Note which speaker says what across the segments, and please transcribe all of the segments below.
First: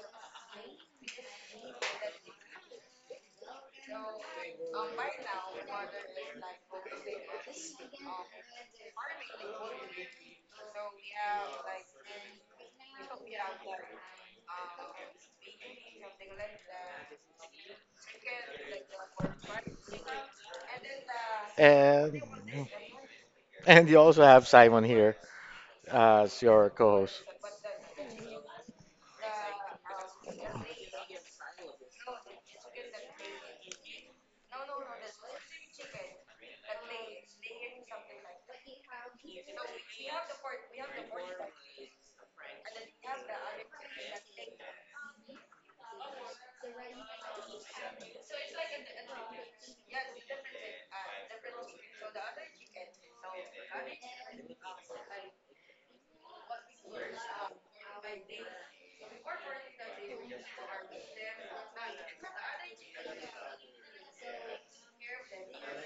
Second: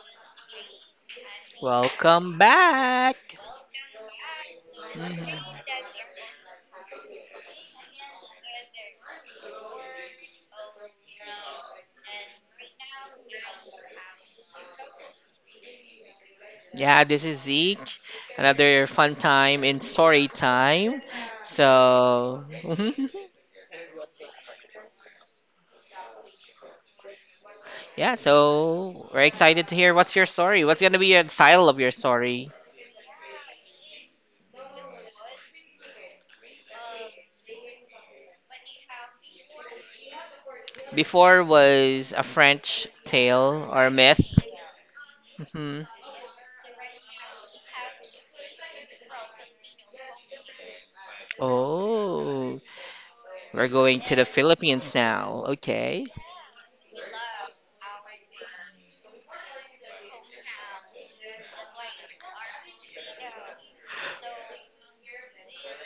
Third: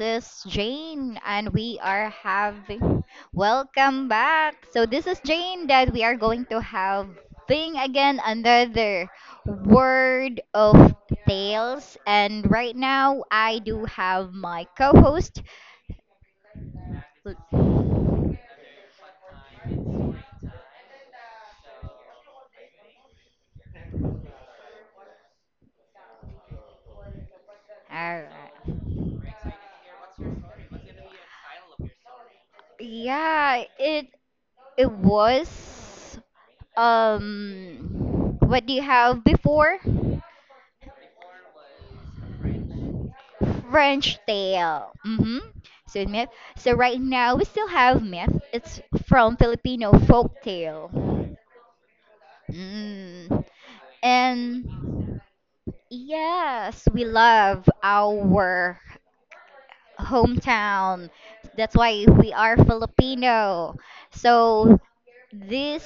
Speaker 1: is Jane, and we are
Speaker 2: Welcome
Speaker 1: having
Speaker 2: back.
Speaker 1: welcome back. So, this is
Speaker 2: Mhm.
Speaker 1: Jane that we are going to have thing again another word of tales. And right now, I do have my co host.
Speaker 2: Yeah, this is Zeke. Another fun time in story time.
Speaker 3: And
Speaker 2: So,
Speaker 3: and you also have Simon here as your co-host.
Speaker 2: yeah,
Speaker 1: Alright.
Speaker 2: so we're excited to hear what's your story. What's going to be your style of your story?
Speaker 1: Yeah, it was um what do you have before?
Speaker 2: Before was a French tale or
Speaker 1: French
Speaker 2: myth.
Speaker 1: tail. Mm-hmm.
Speaker 2: Hmm.
Speaker 1: So myth. So right now we still have myth. It's from Filipino folk tale.
Speaker 2: Oh,
Speaker 1: Mm.
Speaker 2: we're going to the
Speaker 1: And
Speaker 2: Philippines now. Okay.
Speaker 1: yes, we love our hometown. That's why we are Filipino. So this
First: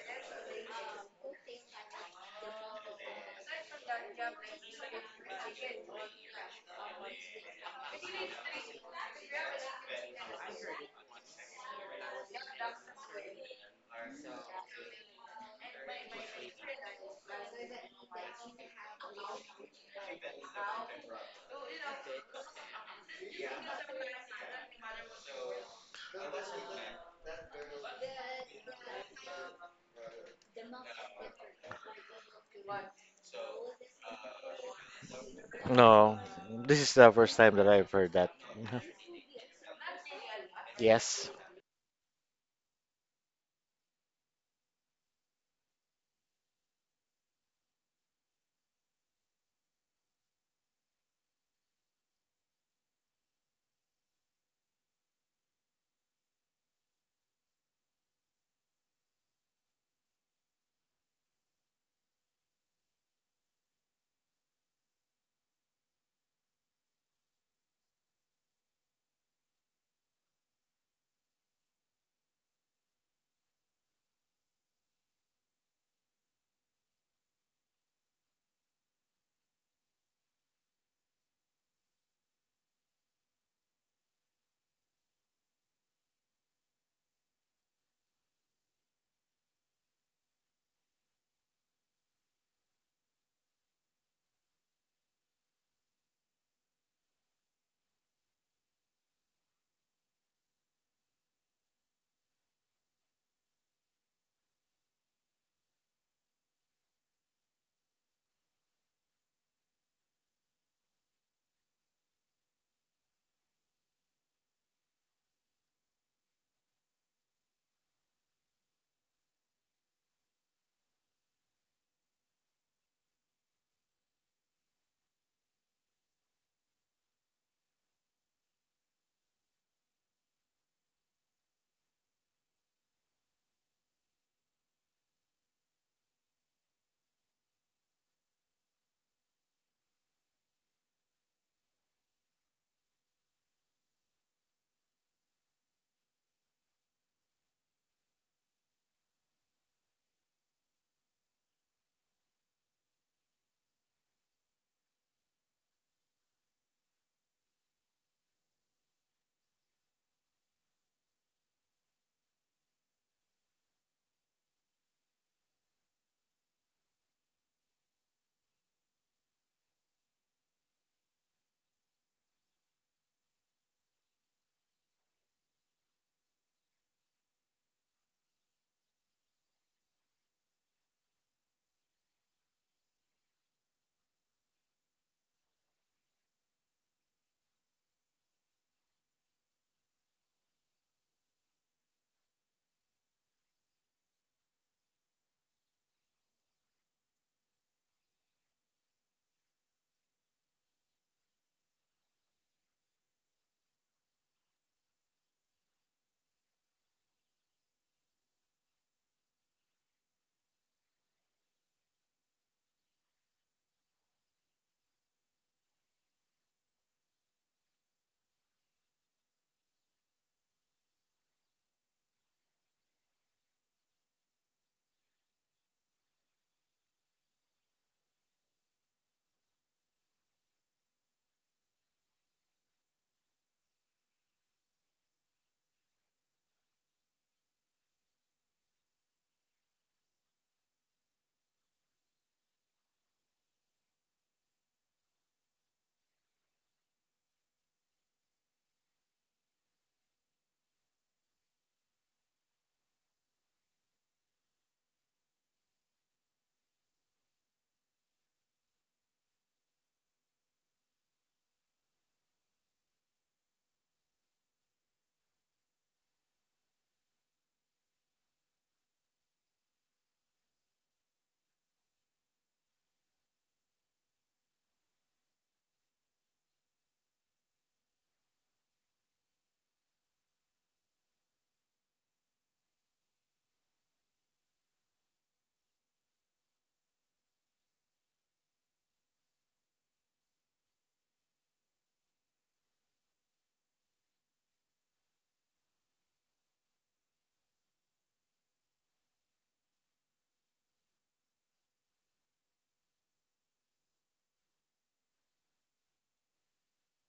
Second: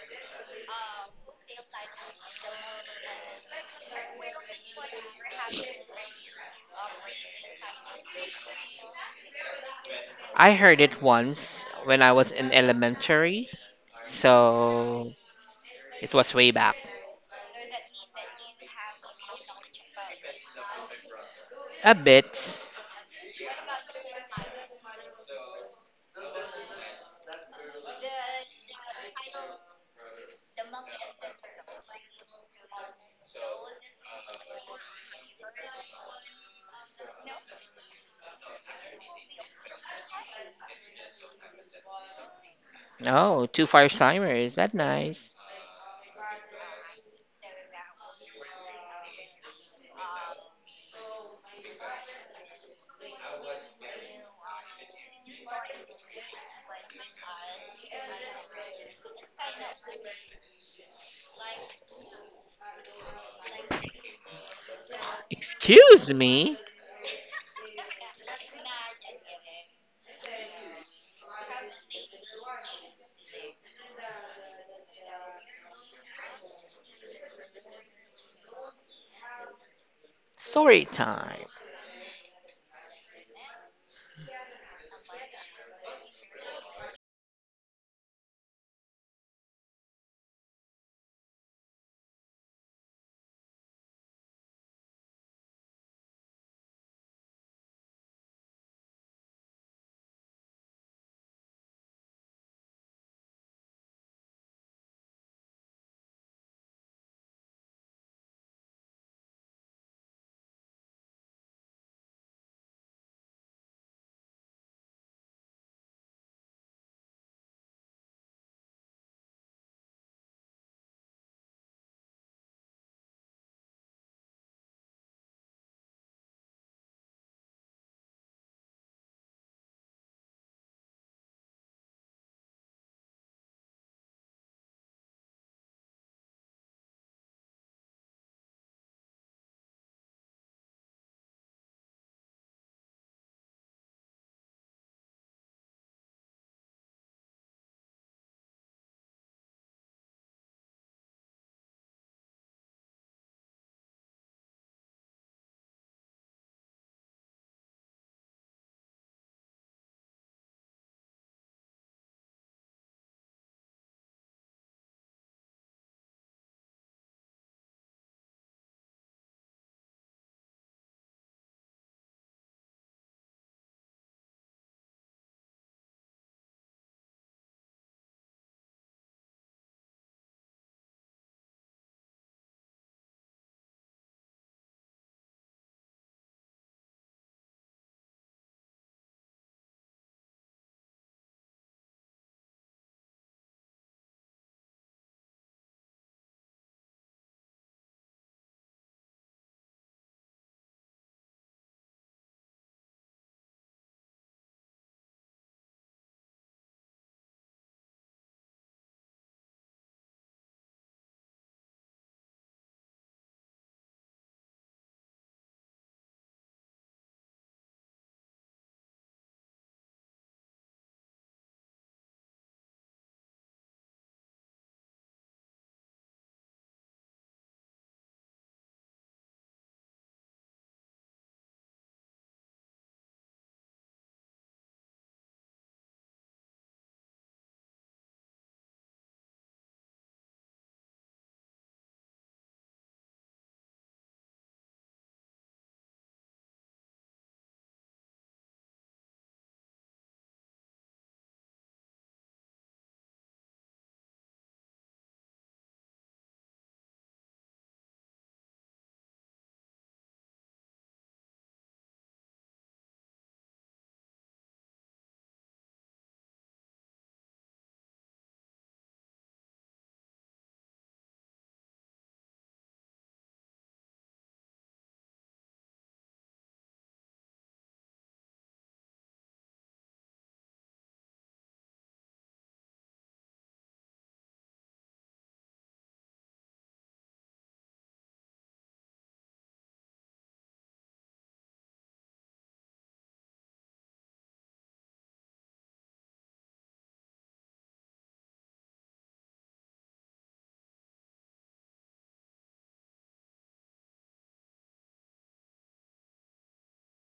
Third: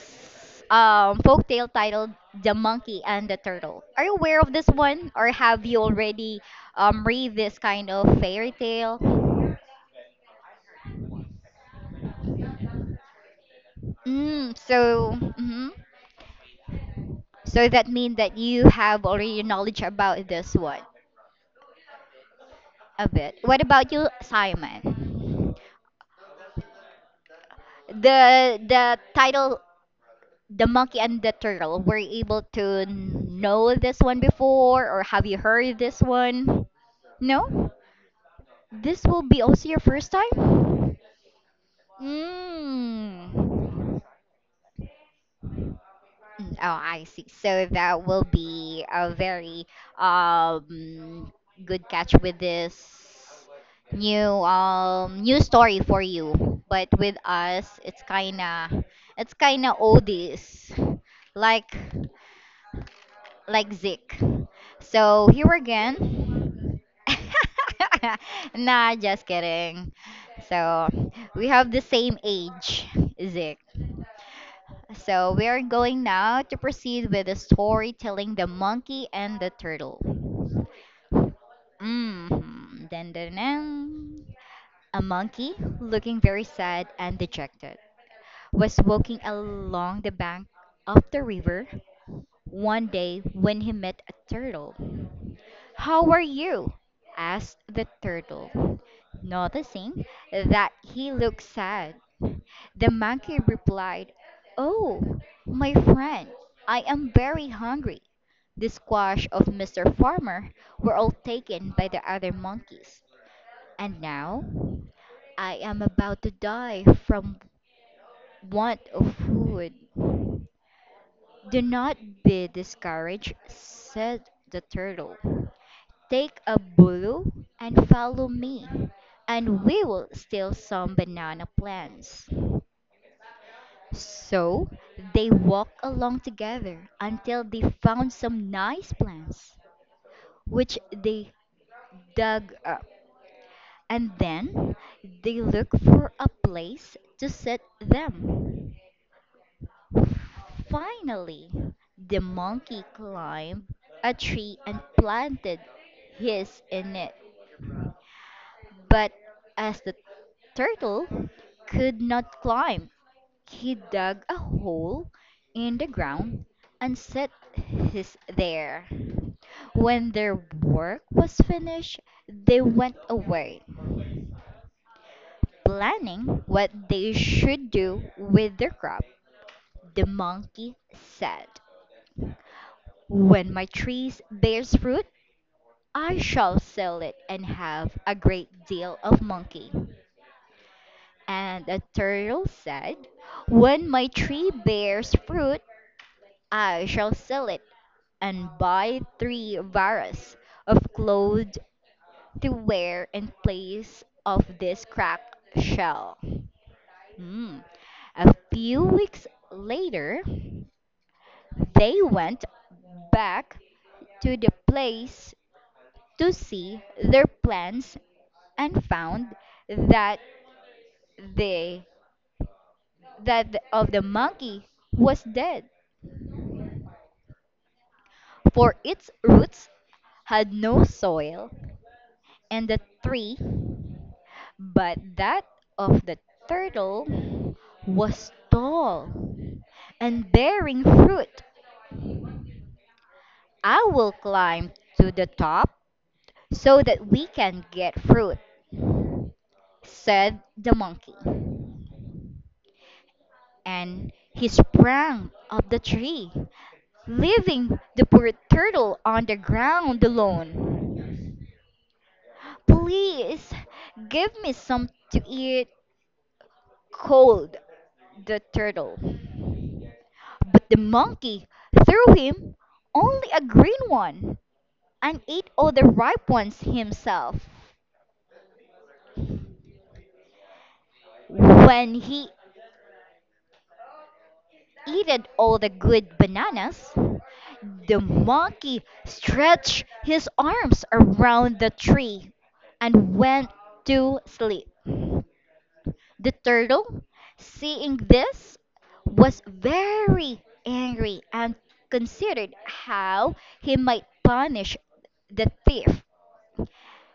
Speaker 1: folktale titled The Monkey and the Turtle. Are you aware of this one, or have you already read this kind of fairy tale?
Speaker 2: I heard it once when I was in elementary.
Speaker 1: Mm,
Speaker 2: So,
Speaker 1: so, mhm.
Speaker 2: it was way back.
Speaker 1: So that means that you have already knowledge about this one
Speaker 2: A bit.
Speaker 1: a bit. What about you, Simon? The title, The Monkey and the Turtle. Were you able to know this one before, or have you heard this
Speaker 3: No,
Speaker 1: one?
Speaker 3: this is the first time that
Speaker 1: No?
Speaker 3: I've heard that.
Speaker 1: This will be also your first time?
Speaker 3: Yes.
Speaker 2: Oh, two
Speaker 1: Hmm.
Speaker 2: five-timer. Is that nice?
Speaker 1: Mm, oh, I see. So that will be a very um good catch with this new story for you. But with us, it's kinda oldies, like like Zik. So here
Speaker 2: Excuse me.
Speaker 1: again. Nah, just kidding. So we have the same age, Zik. So we are going now to proceed with the storytelling, The Monkey and the Turtle.
Speaker 2: Story time.
Speaker 1: Mm-hmm. Dun, dun, dun. A monkey, looking very sad and dejected, was walking along the bank of the river one day when he met a turtle. How are you? Asked the turtle, noticing that he looked sad. The monkey replied, oh, my friend, I am very hungry. The squash of Mr. Farmer were all taken by the other monkeys, and now I am about to die from want of food. Do not be discouraged, said the turtle. Take a bulu and follow me, and we will steal some banana plants. So they walked along together until they found some nice plants, which they dug up. And then they looked for a place to set them. Finally, the monkey climbed a tree and planted his in it. But as the turtle could not climb, he dug a hole in the ground and set his there. When their work was finished, they went away, planning what they should do with their crop. The monkey said, when my tree bears fruit, I shall sell it and have a great deal of monkey. And the turtle said, when my tree bears fruit, I shall sell it and buy three varas of clothes to wear in place of this cracked shell. Hmm. A few weeks later, they went back to the place to see their plants and found that they that the- of the monkey was dead, for its roots had no soil, and the tree, but that of the turtle, was tall and bearing fruit. I will climb to the top so that we can get fruit, said the monkey. And he sprang up the tree, leaving the poor turtle on the ground alone. Please give me some to eat cold, the turtle. But the monkey threw him only a green one and ate all the ripe ones himself. When he ate all the good bananas, the monkey stretched his arms around the tree and went to sleep. The turtle, seeing this, was very angry and considered how he might punish the thief.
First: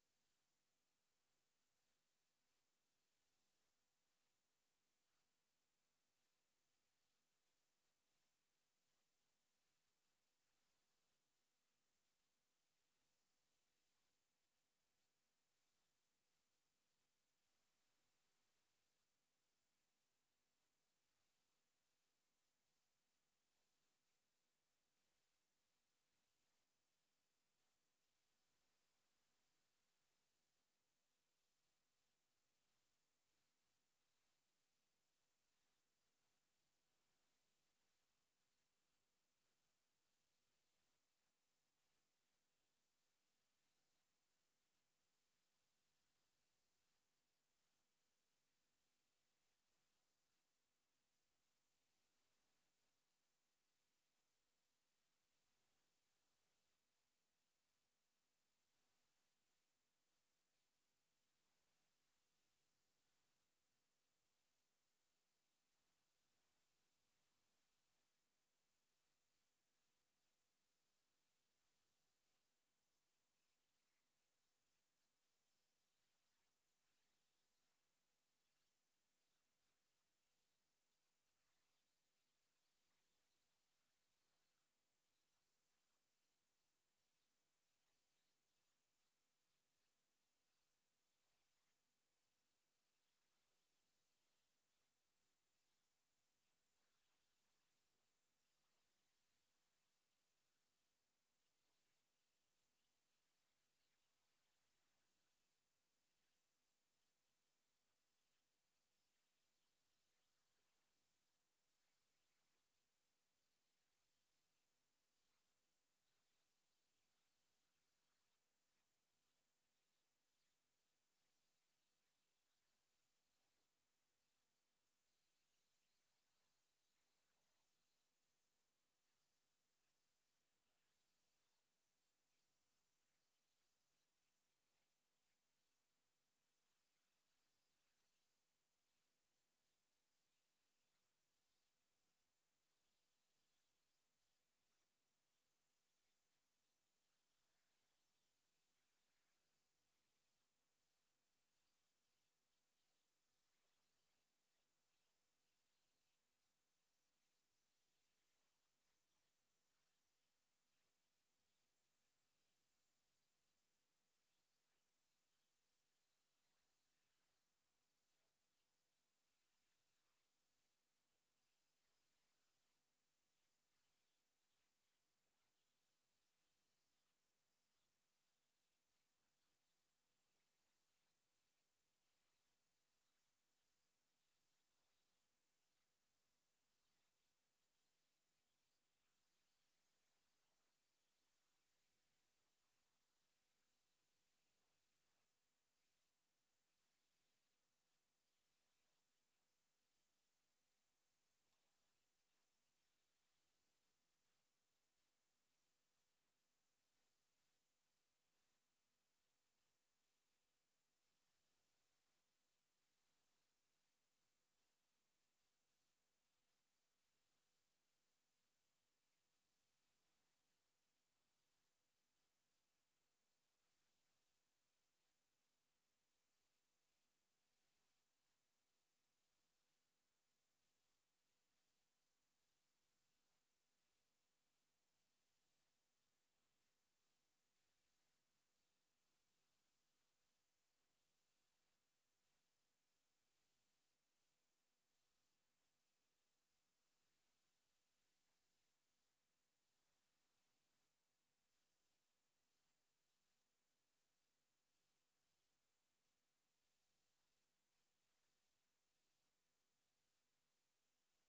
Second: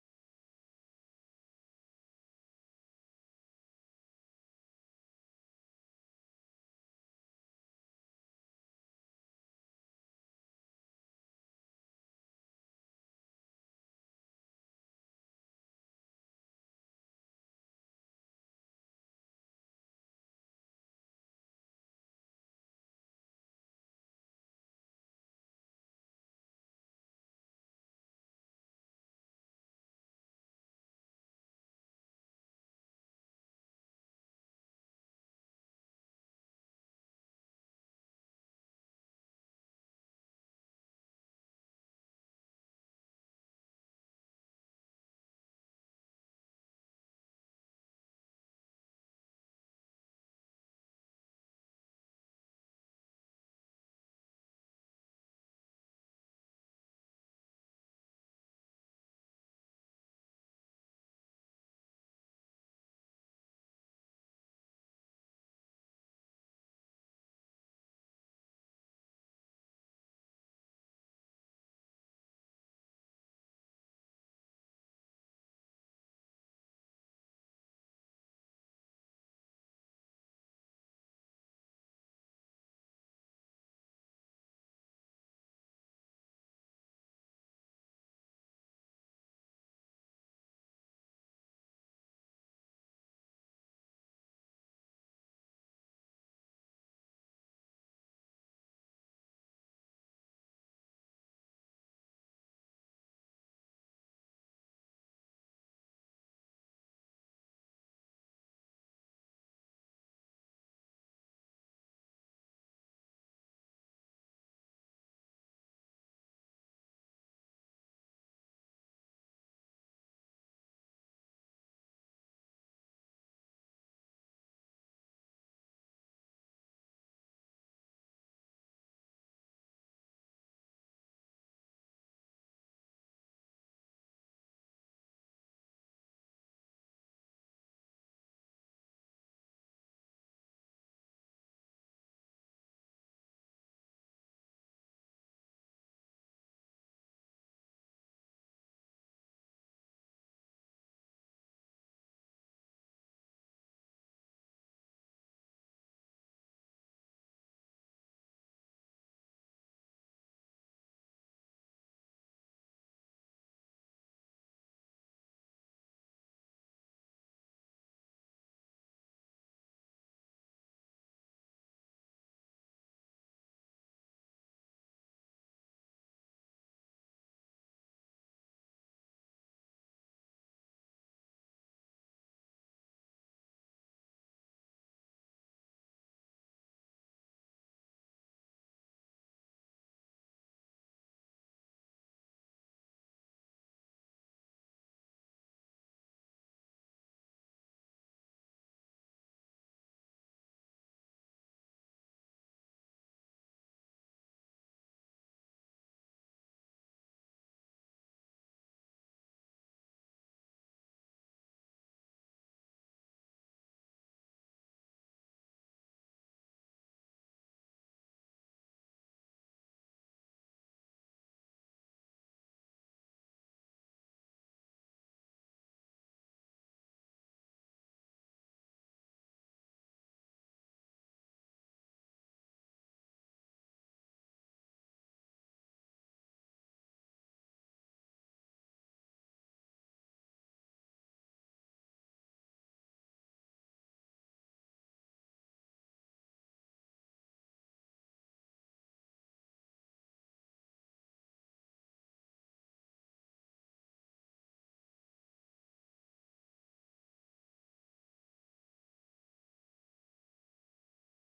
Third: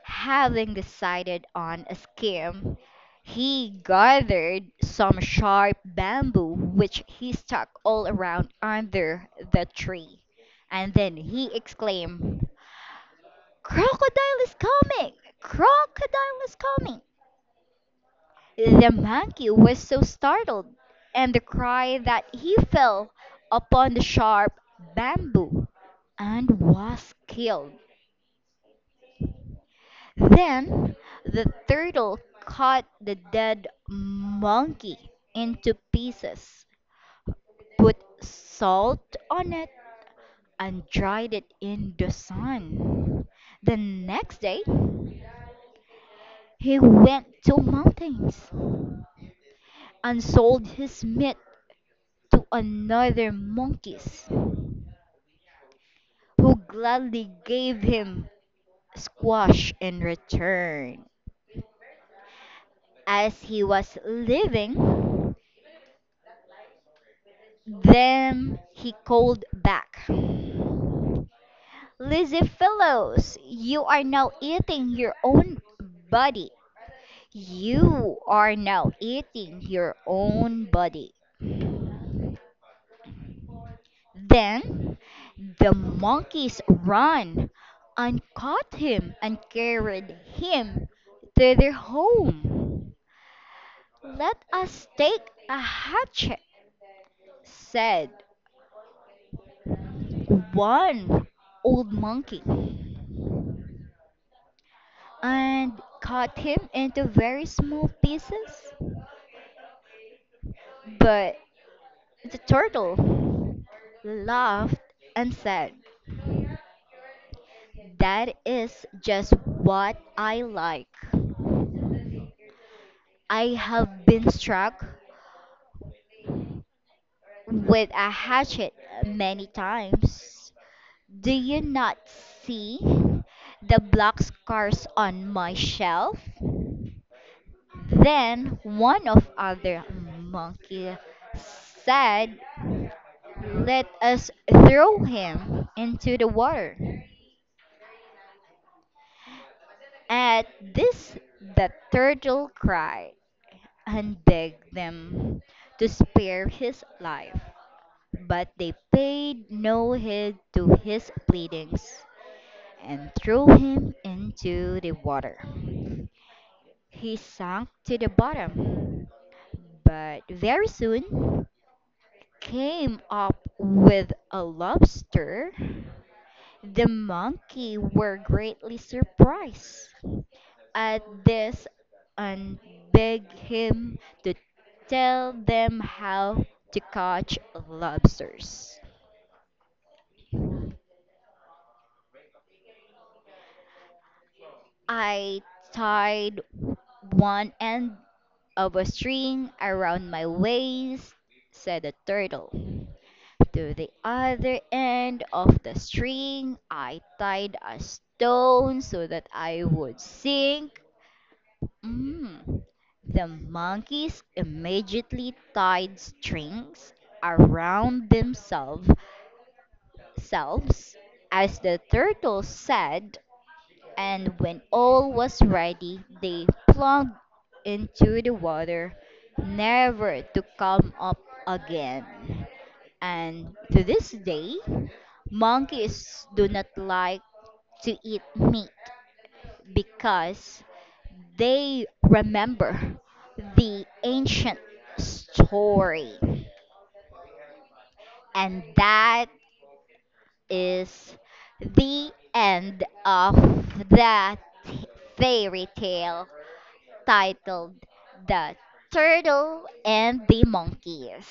Speaker 1: Having decided on a scheme, he gathered some sharp bamboo which he stuck all around under the tree, and then he exclaimed, "Crocodile is coming! Crocodile is coming!" The monkey was so startled and the cry that he fell upon the sharp bamboo and was killed. Then the turtle cut the dead monkey into pieces, put salt on it, and dried it in the sun. The next day, he went to mountains and sold his meat to another monkeys, who gladly gave him squash in return. As he was leaving, then he called back. Lazy fellows, you are now eating your own body. You are now eating your own body. Then the monkeys ran and caught him and carried him to their home. Let us take a hatchet, said one old monkey, and cut him into very small pieces. But the turtle laughed and said, that is just what I like. I have been struck with a hatchet many times. Do you not see the black scars on my shelf? Then one of other monkey said, let us throw him into the water. At this, the turtle cried and begged them to spare his life, but they paid no heed to his pleadings and threw him into the water. He sank to the bottom, but very soon came up with a lobster. The monkey were greatly surprised at this and begged him to tell them how to catch lobsters. I tied one end of a string around my waist, said the turtle. To the other end of the string, I tied a stone so that I would sink. Mm. The monkeys immediately tied strings around themselves selves, as the turtle said, and when all was ready, they plunged into the water, never to come up again. And to this day, monkeys do not like to eat meat because they remember the ancient story. And that is the end of that fairy tale titled The Turtle and the Monkeys.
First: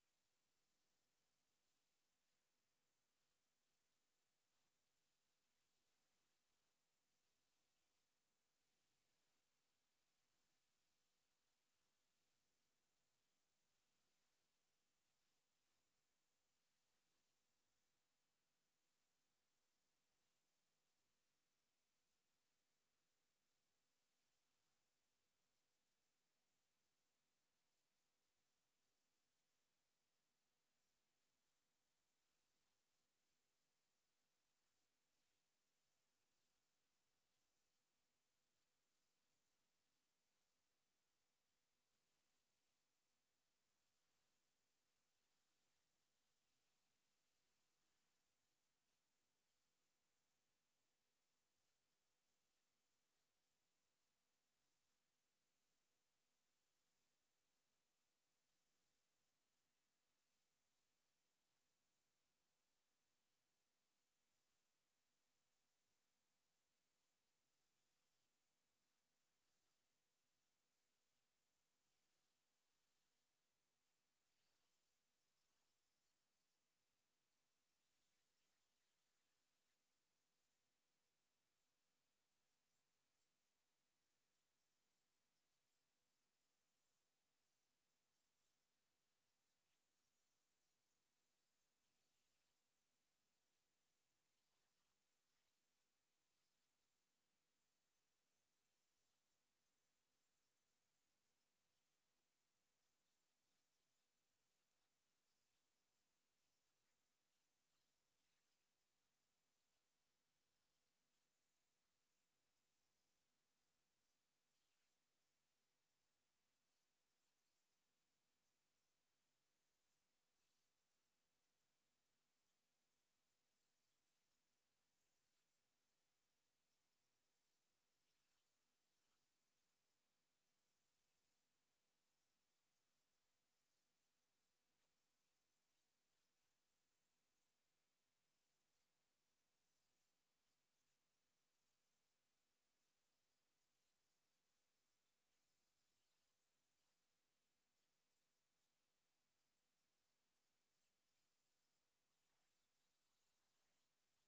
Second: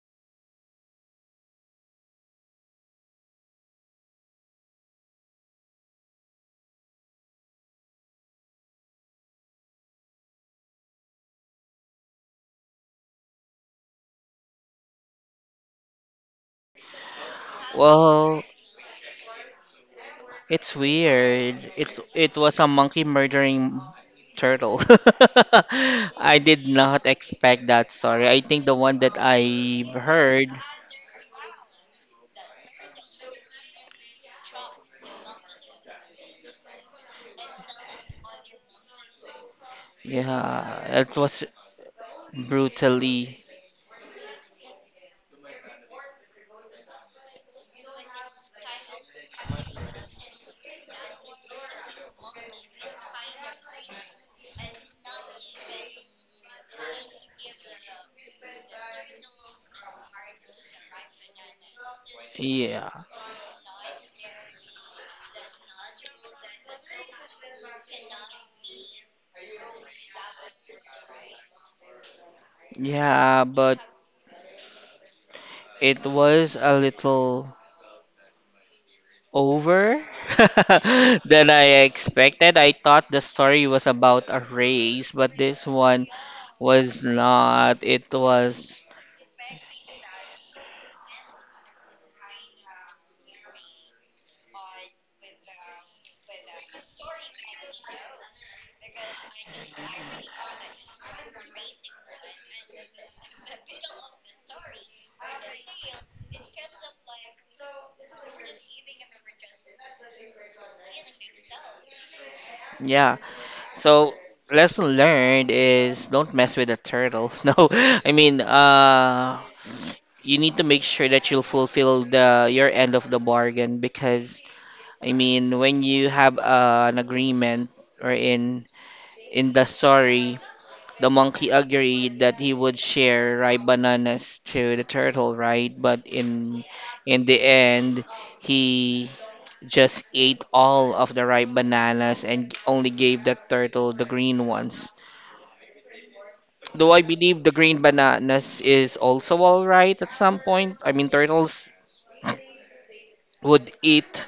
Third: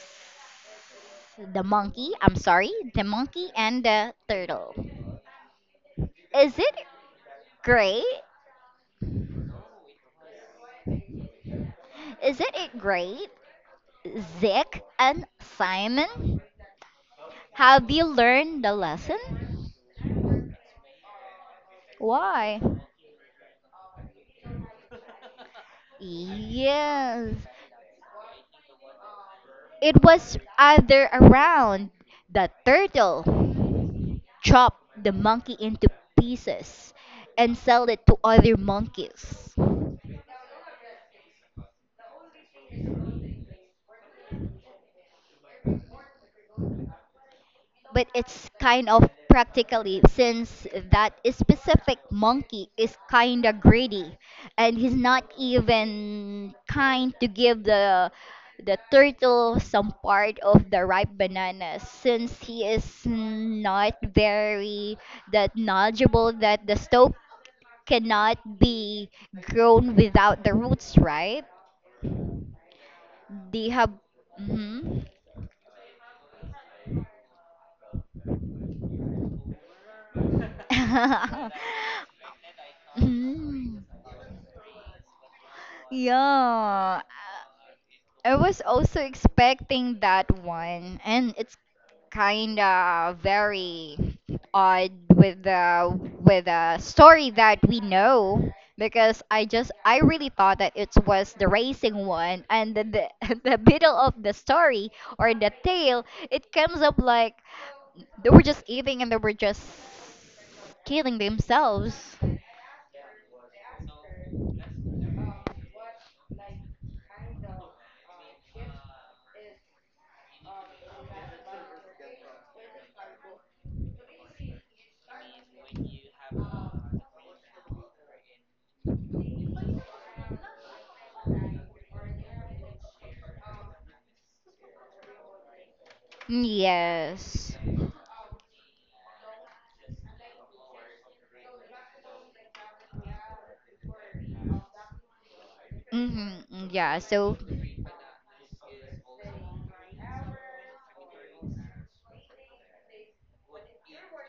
Speaker 1: The monkey, I'm sorry, the monkey and the turtle. Is it great? Is it great? Zeke and Simon? Have you
Speaker 2: Well,
Speaker 1: learned the lesson?
Speaker 2: it's weird. It was
Speaker 1: Why?
Speaker 2: a monkey murdering turtle. I did not
Speaker 1: Yes.
Speaker 2: expect that story. I think the one that I've
Speaker 1: It was
Speaker 2: heard,
Speaker 1: either around the turtle chopped the monkey into pieces and sell it to other monkeys.
Speaker 2: yeah, it was brutally,
Speaker 1: But it's kind of practically, since that specific monkey is kind of greedy and he's not even kind to give the turtle some part of the ripe bananas, since he is
Speaker 2: yeah,
Speaker 1: not very that knowledgeable that the stope cannot be grown without the roots, right?
Speaker 2: yeah,
Speaker 1: They
Speaker 2: but
Speaker 1: have mhm.
Speaker 2: it was a little over than I expected. I thought the story
Speaker 1: Mm,
Speaker 2: was about a race, but this one
Speaker 1: yeah,
Speaker 2: was not. It
Speaker 1: I was
Speaker 2: was,
Speaker 1: also expecting that one, and it's kind of very odd with the story that we know, because I really thought that it was the racing one, and then the the middle of the story or the tale, it comes up like they were just eating and they were just killing themselves.
Speaker 2: yeah. So, lesson learned is don't mess with a turtle. No, I mean, you need to make sure that you'll fulfill the your end of the bargain because, I mean, when you have an agreement or in the story. The monkey agreed that he would share ripe bananas to the turtle, right? But in the
Speaker 1: Yes.
Speaker 2: end, he just ate all of the ripe bananas and only gave the turtle the green ones.
Speaker 1: Mm-hmm. Mm,
Speaker 2: Though
Speaker 1: yeah.
Speaker 2: I
Speaker 1: So.
Speaker 2: believe the green bananas is also all right at some point. I mean, turtles would eat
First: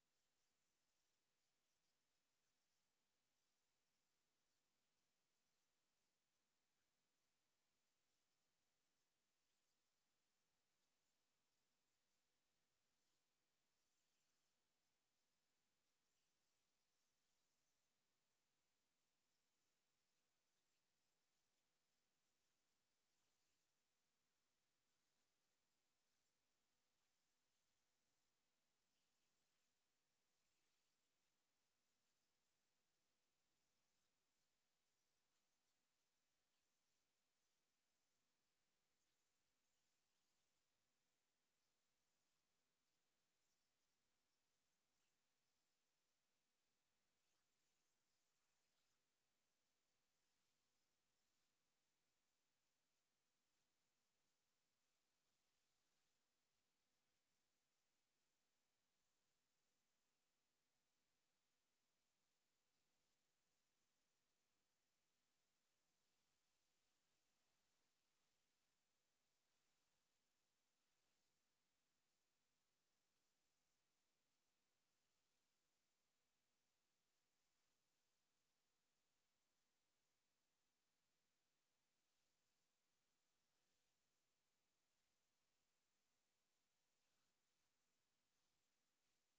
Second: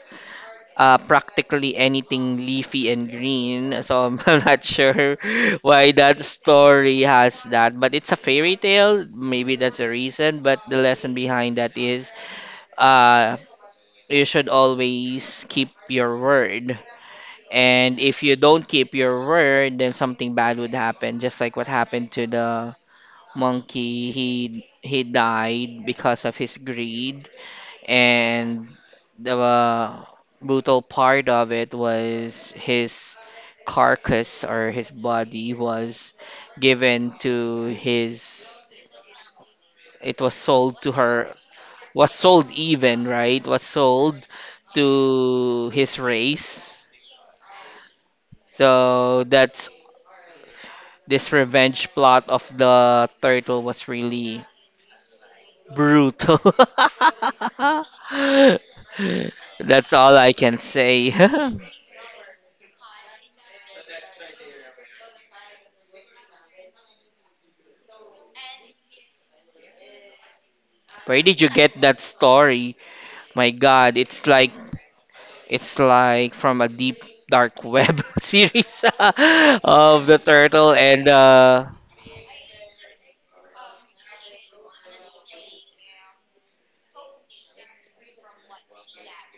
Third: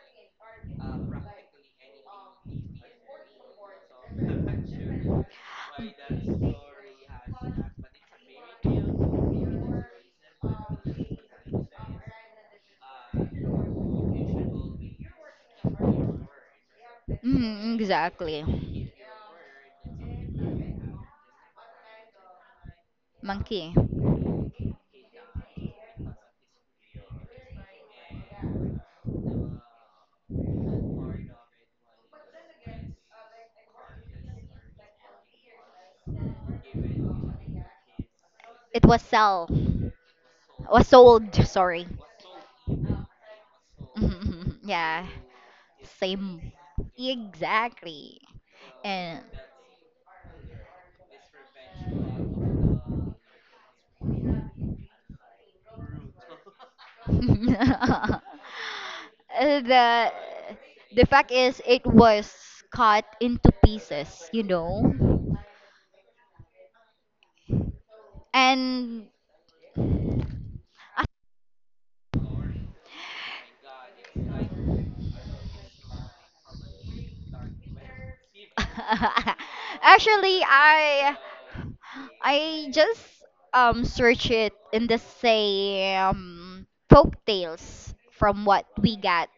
Speaker 2: practically anything leafy and green. So I'm not sure why that story has that, but it's a fairy tale. Maybe that's a reason, but the lesson behind that is uh, you should always keep your word.
Speaker 1: Mm,
Speaker 2: And if you
Speaker 1: exactly.
Speaker 2: don't keep your word, then something bad would happen, just like what happened to the
Speaker 1: Monkey.
Speaker 2: monkey. He died because of his greed and the brutal part of it was his carcass or his body was given to his,
Speaker 1: It was sell.
Speaker 2: it was sold
Speaker 1: Was
Speaker 2: to
Speaker 1: sold.
Speaker 2: her,
Speaker 1: Sorry.
Speaker 2: was sold, even, right, was sold
Speaker 1: Mhm, yeah.
Speaker 2: to his
Speaker 1: Same.
Speaker 2: race.
Speaker 1: Exactly. And
Speaker 2: So that's, this revenge plot of the turtle was really brutal.
Speaker 1: Uh,
Speaker 2: That's
Speaker 1: the
Speaker 2: all I can
Speaker 1: the
Speaker 2: say.
Speaker 1: fact is it was cut into pieces, you know. And
Speaker 2: Where did you get that story? My God, it's like from a deep dark web series of the
Speaker 1: actually,
Speaker 2: turtle. And
Speaker 1: I I just search it in the same folk tales from what we got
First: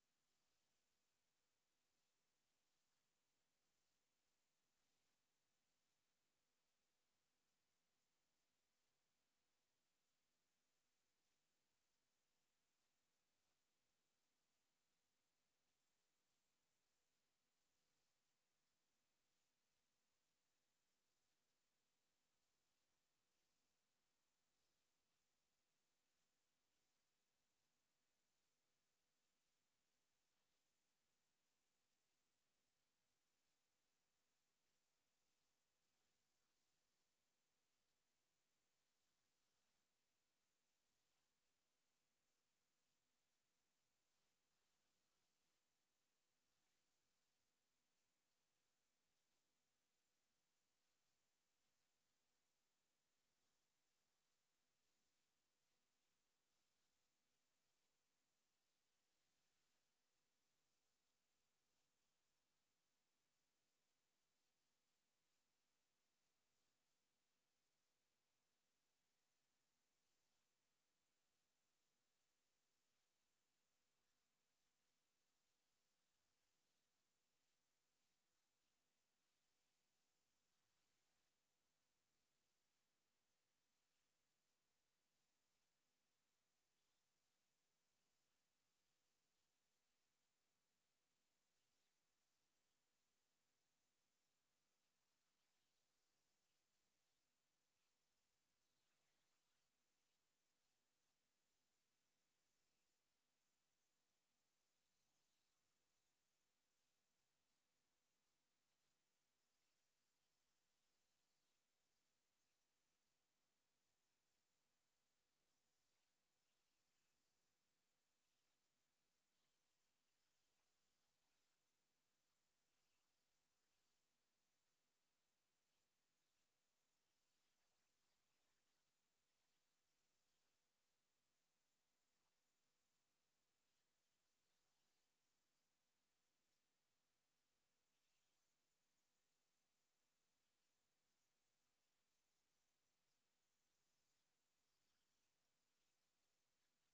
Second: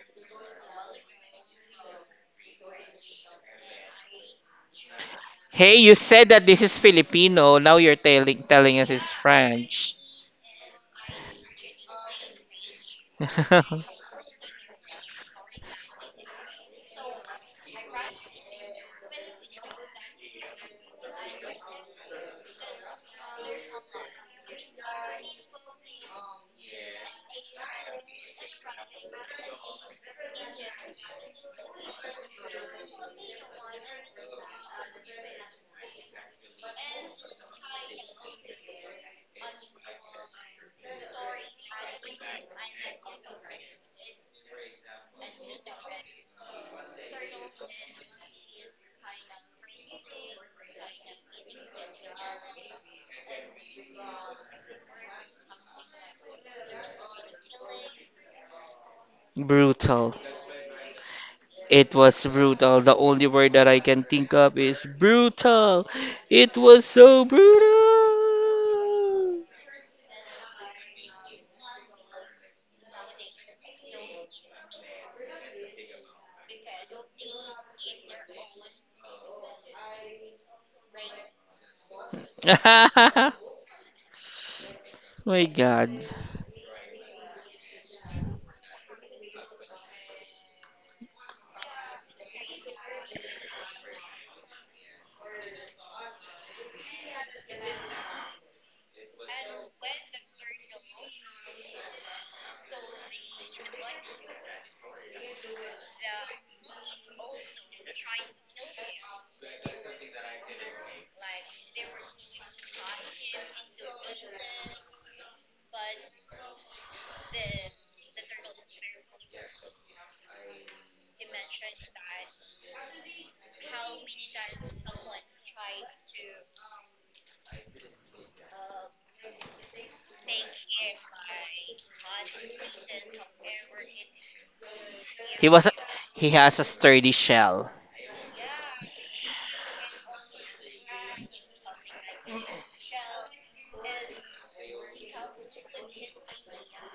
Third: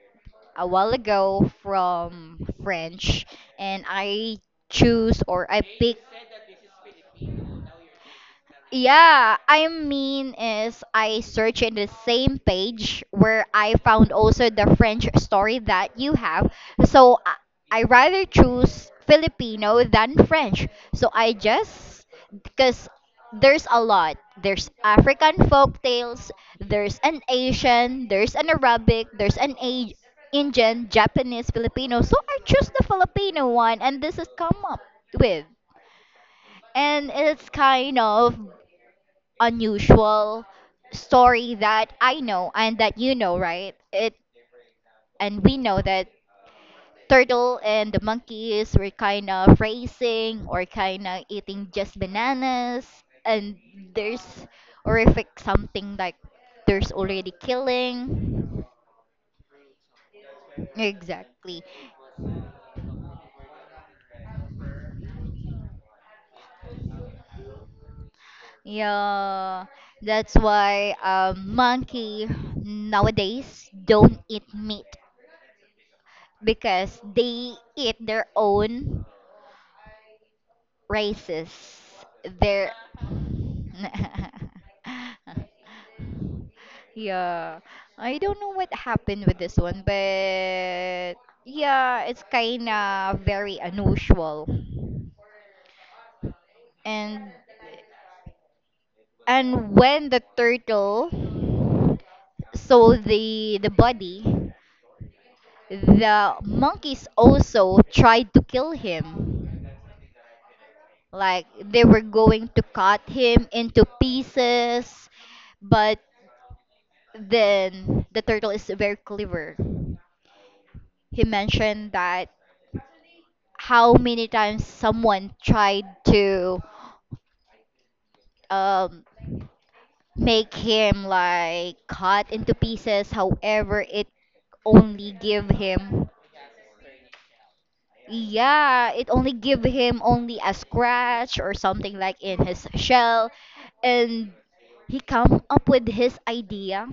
Speaker 1: a while ago from French, and I choose or I
Speaker 2: hey, you
Speaker 1: pick.
Speaker 2: said that this is Filipino. Now you're telling us it's
Speaker 1: Yeah, I
Speaker 2: French.
Speaker 1: mean is I search in the same page where I found also the French story that you have. So I rather choose Filipino than French. So I just because there's a lot. There's African folk tales, there's an Asian, there's an Arabic, there's an A Indian, Japanese, Filipino. So I choose the Filipino one and this has come up with, and it's kind of unusual story that I know and that you know, right? It and we know that turtle and the monkeys were kind of racing or kind of eating just bananas, and there's horrific, something like there's already killing.
Speaker 2: Brutal.
Speaker 1: Exactly.
Speaker 2: It was brutal. The only word that I can think of is brutal. It was so brutal.
Speaker 1: Yeah, that's why monkey nowadays don't eat meat because they eat their own races. Their
Speaker 2: My God.
Speaker 1: yeah, I don't know what happened with this one, but yeah, it's kind of very unusual. And when the turtle saw the body, the monkeys also tried to kill him. Like they were going to cut him into pieces, but then the turtle is very clever. He mentioned that how many times someone tried to um, make him like cut into pieces, however, it only
Speaker 2: He
Speaker 1: give
Speaker 2: was
Speaker 1: him.
Speaker 2: he has a sturdy shell.
Speaker 1: Yeah, it only give him only a scratch or something like in his shell, and he come up with his idea,